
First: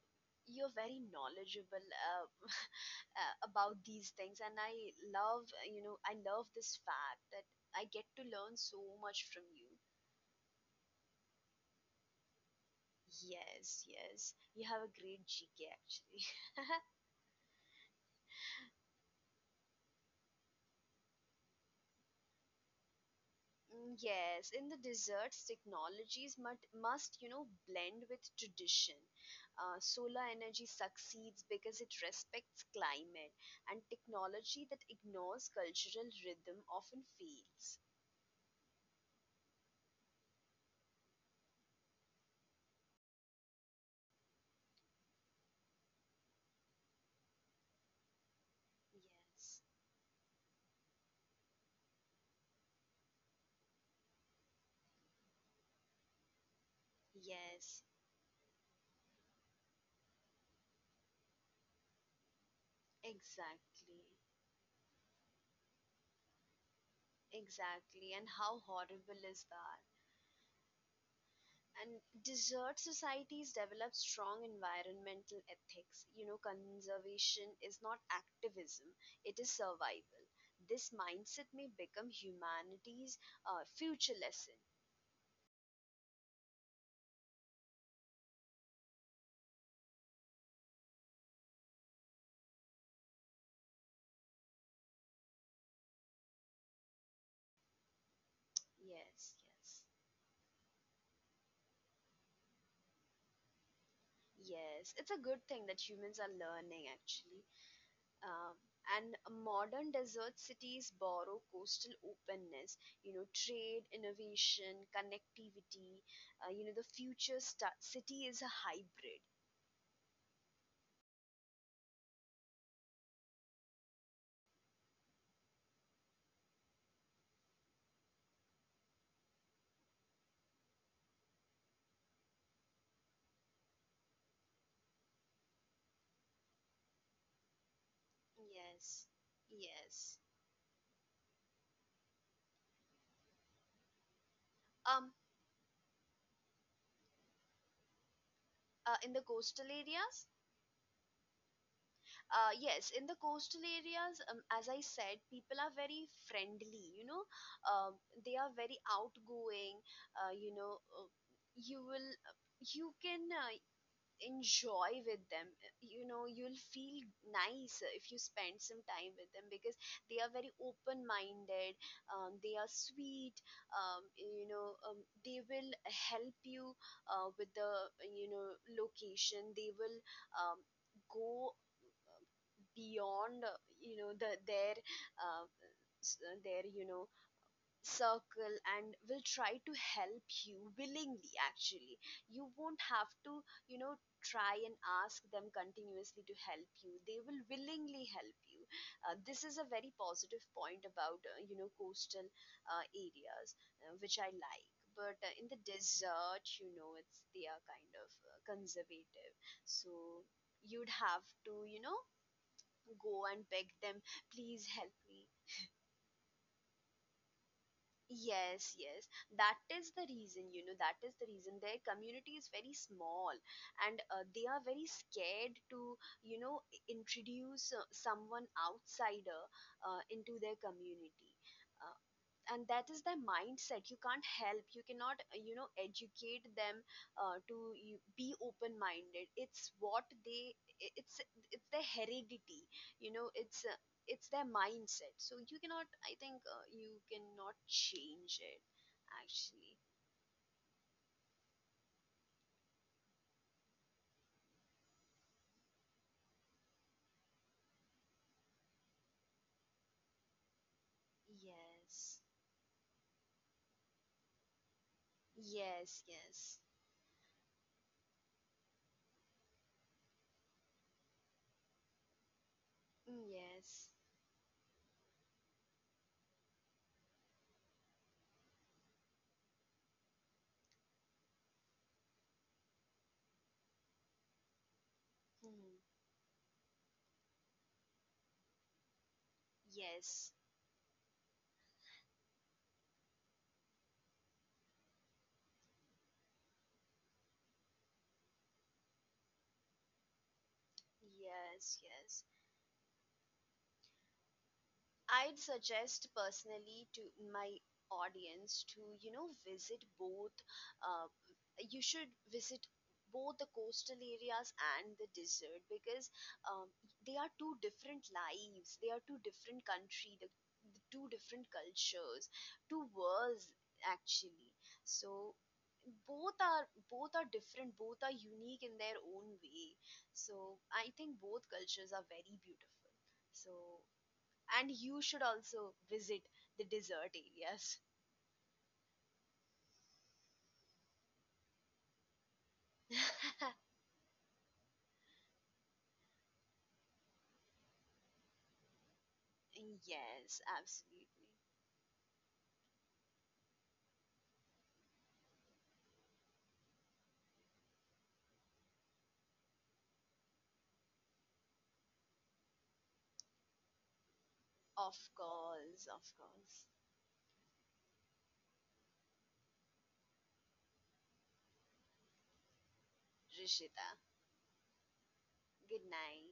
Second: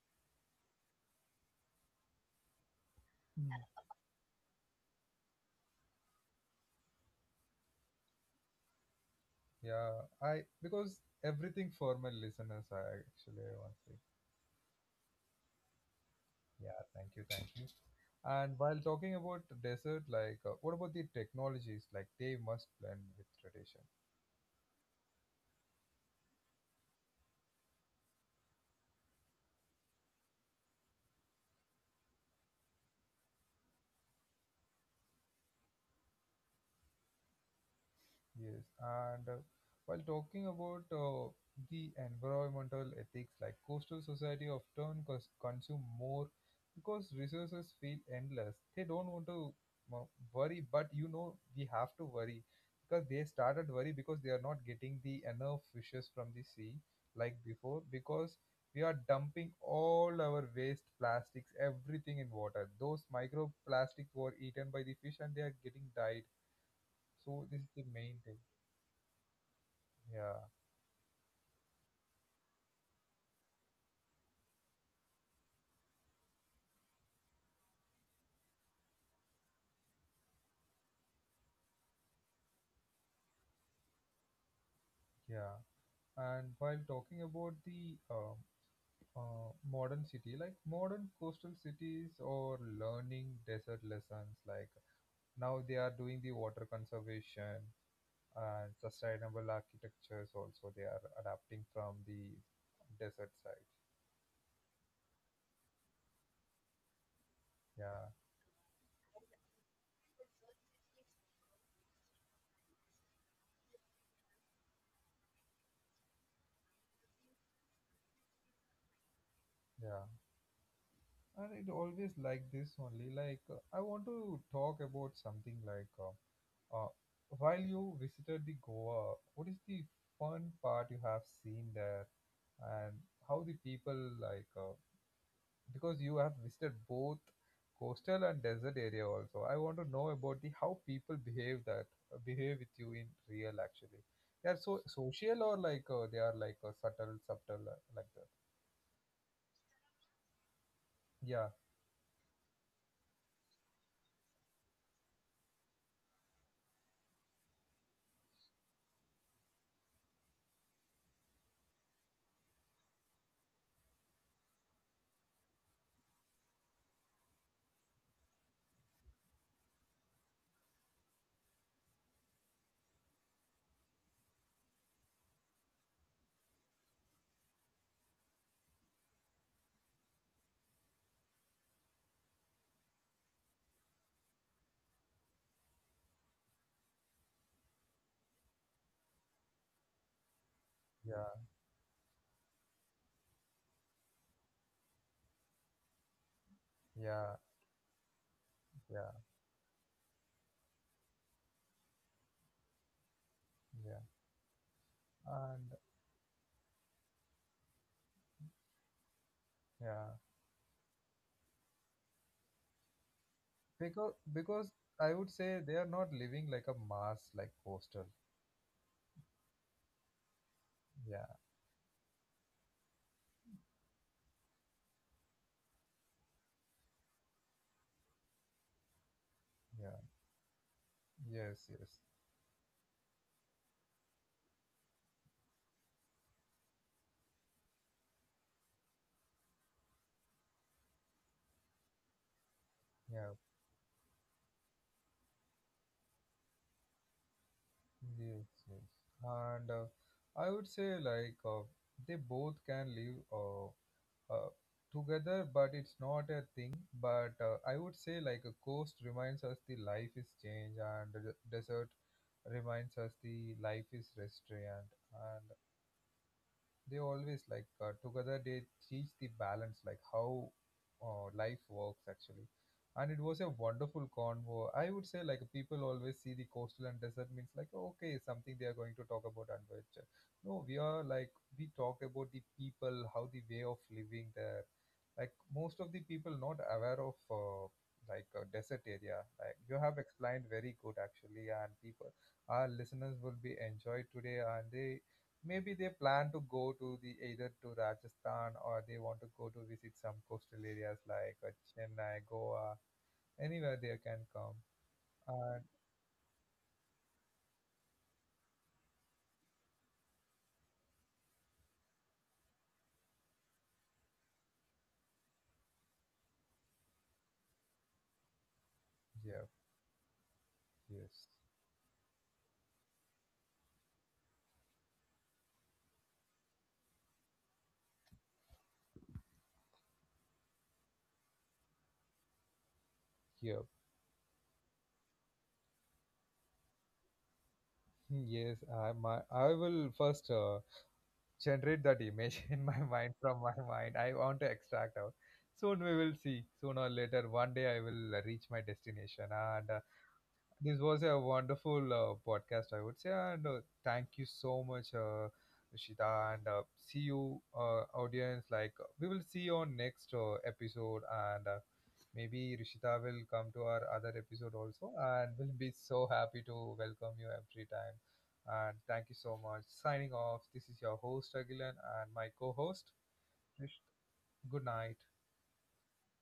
[SPEAKER 2] you're very knowledgeable
[SPEAKER 1] Mm.
[SPEAKER 2] about these things, and I love, you know, I love this fact that I get to learn so much from you.
[SPEAKER 1] Yeah, I because everything for my listeners, I actually want
[SPEAKER 2] Yes,
[SPEAKER 1] to say.
[SPEAKER 2] yes, you have a great gk actually.
[SPEAKER 1] Yeah, thank you, thank you. And while talking about desert, like what about the technologies? Like they must blend with tradition.
[SPEAKER 2] Mm, yes, in the desserts technologies must, you know, blend with tradition. Uh, solar energy succeeds because it respects climate, and technology that ignores cultural rhythm often fails.
[SPEAKER 1] Yes, and while talking about, the environmental ethics, like coastal society often consume more because resources feel endless. They don't want to
[SPEAKER 2] Yes.
[SPEAKER 1] uh, worry, but you know, we have to worry because they started worry because they are not getting the enough fishes from the sea like
[SPEAKER 2] Yes,
[SPEAKER 1] before, because we are dumping all our waste, plastics, everything in water. Those
[SPEAKER 2] exactly.
[SPEAKER 1] microplastics were eaten by the fish and they are getting died. So this is the
[SPEAKER 2] Exactly.
[SPEAKER 1] main
[SPEAKER 2] And
[SPEAKER 1] thing.
[SPEAKER 2] how horrible is that?
[SPEAKER 1] Yeah.
[SPEAKER 2] And desert societies develop strong environmental ethics. You know, conservation is not activism, it is survival. This mindset may become humanity's future lesson.
[SPEAKER 1] Yeah, and while talking about the modern city, like modern coastal cities or learning desert lessons, like now they are doing the water conservation and
[SPEAKER 2] Yes,
[SPEAKER 1] sustainable
[SPEAKER 2] yes.
[SPEAKER 1] architectures also they are adapting from the desert side.
[SPEAKER 2] Yes, it's a good thing that humans are learning actually.
[SPEAKER 1] Yeah,
[SPEAKER 2] Um, and modern desert cities borrow coastal openness, you know, trade, innovation, connectivity. You know, the future sta city is a hybrid.
[SPEAKER 1] yeah, and it always like this only. Like I want to talk about something like, Uh, while you visited the Goa, what is the fun part you have seen there, and how the people like? Because you have visited both coastal and desert
[SPEAKER 2] Yes,
[SPEAKER 1] area also, I want to know
[SPEAKER 2] yes.
[SPEAKER 1] about the how people behave, that behave with you in real actually. They are so
[SPEAKER 2] Um,
[SPEAKER 1] social or like they are like subtle, subtle like that.
[SPEAKER 2] in the coastal areas,
[SPEAKER 1] Yeah,
[SPEAKER 2] yes, in the coastal areas, as I said, people are very friendly. You know, um, they are very outgoing. You know, you will, you can enjoy with them. You know, you'll feel nice if you spend some time with them, because they are very open minded. Um, they are sweet. Um, you know, they will help you with the, you know, location. They will, um, go beyond, you know, their, uh, s- their, you know, circle, and will try to help you willingly
[SPEAKER 1] yeah,
[SPEAKER 2] actually. You won't have to, you know, try and ask them continuously to help you. They will
[SPEAKER 1] yeah,
[SPEAKER 2] willingly help you. Uh,
[SPEAKER 1] yeah,
[SPEAKER 2] this is a very positive point about, you know, coastal areas,
[SPEAKER 1] yeah,
[SPEAKER 2] which I like. But in the
[SPEAKER 1] and
[SPEAKER 2] desert, you know, it's, they are kind of conservative.
[SPEAKER 1] yeah,
[SPEAKER 2] So you'd have to, you know, go and beg them, please
[SPEAKER 1] because
[SPEAKER 2] help
[SPEAKER 1] I
[SPEAKER 2] me.
[SPEAKER 1] would say they are not living like a mass like coastal.
[SPEAKER 2] Yes, yes. That is the reason, you know, that is the reason their community is very small, and they are very scared to, you know, introduce someone outsider
[SPEAKER 1] Yeah, yeah,
[SPEAKER 2] into their community.
[SPEAKER 1] yes,
[SPEAKER 2] Uh,
[SPEAKER 1] yes,
[SPEAKER 2] and that is their mindset. You can't help, you cannot, you know, educate them to, you, be open minded. It's what they, i- it's it's their heredity. You know,
[SPEAKER 1] yeah,
[SPEAKER 2] it's, it's their mindset. So you cannot, I think, you cannot change it
[SPEAKER 1] yes, yes,
[SPEAKER 2] actually.
[SPEAKER 1] and I would say like, they both can live uh, together, but it's not a thing. But I would say like a coast reminds us the life is change, and the desert
[SPEAKER 2] Yes,
[SPEAKER 1] reminds us the life is restraint. And
[SPEAKER 2] yes, yes.
[SPEAKER 1] they always like together they teach the balance, like how life works actually. And it
[SPEAKER 2] Mm,
[SPEAKER 1] was a
[SPEAKER 2] yes.
[SPEAKER 1] wonderful convo, I would say. Like people always see the coastal and desert means like okay, something they are going to talk about and adventure. No, we are like we talk about the people, how the way of living there, like most
[SPEAKER 2] Mm,
[SPEAKER 1] of the people not aware of like a desert area. Like you have
[SPEAKER 2] yes,
[SPEAKER 1] explained very good actually, and people, our listeners will be enjoyed today, and they, maybe they plan to go to, the either to Rajasthan, or they want to go to visit some coastal areas like
[SPEAKER 2] yes, yes.
[SPEAKER 1] Chennai, Goa, anywhere they can come.
[SPEAKER 2] I'd
[SPEAKER 1] And
[SPEAKER 2] suggest personally to my audience to, you know, visit both. Uh, you should visit both the coastal areas and the desert, because um, they are two different lives. They are two
[SPEAKER 1] yeah,
[SPEAKER 2] different country. The two
[SPEAKER 1] yes,
[SPEAKER 2] different cultures, two worlds actually. So both are different. Both are unique in their own way. So I think both cultures are very beautiful. So
[SPEAKER 1] yeah,
[SPEAKER 2] and you should also visit the desert areas.
[SPEAKER 1] hmm, yes. I, my, I will first generate that image in my mind, from my mind. I want to extract out. Soon we will see. Soon or later, one day I will reach my destination and.
[SPEAKER 2] Yes,
[SPEAKER 1] This was a
[SPEAKER 2] absolutely.
[SPEAKER 1] wonderful podcast, I would say, and thank you so much, Shita, and see you, audience. Like we will see you on next episode, and maybe Rishita will come to our other episode
[SPEAKER 2] Of
[SPEAKER 1] also, and we'll be
[SPEAKER 2] course, of
[SPEAKER 1] so happy to
[SPEAKER 2] course.
[SPEAKER 1] welcome you every time. And thank you so much. Signing off. This is your host Agilan and my co-host.
[SPEAKER 2] Rishita,
[SPEAKER 1] Rish- Good night.
[SPEAKER 2] good night.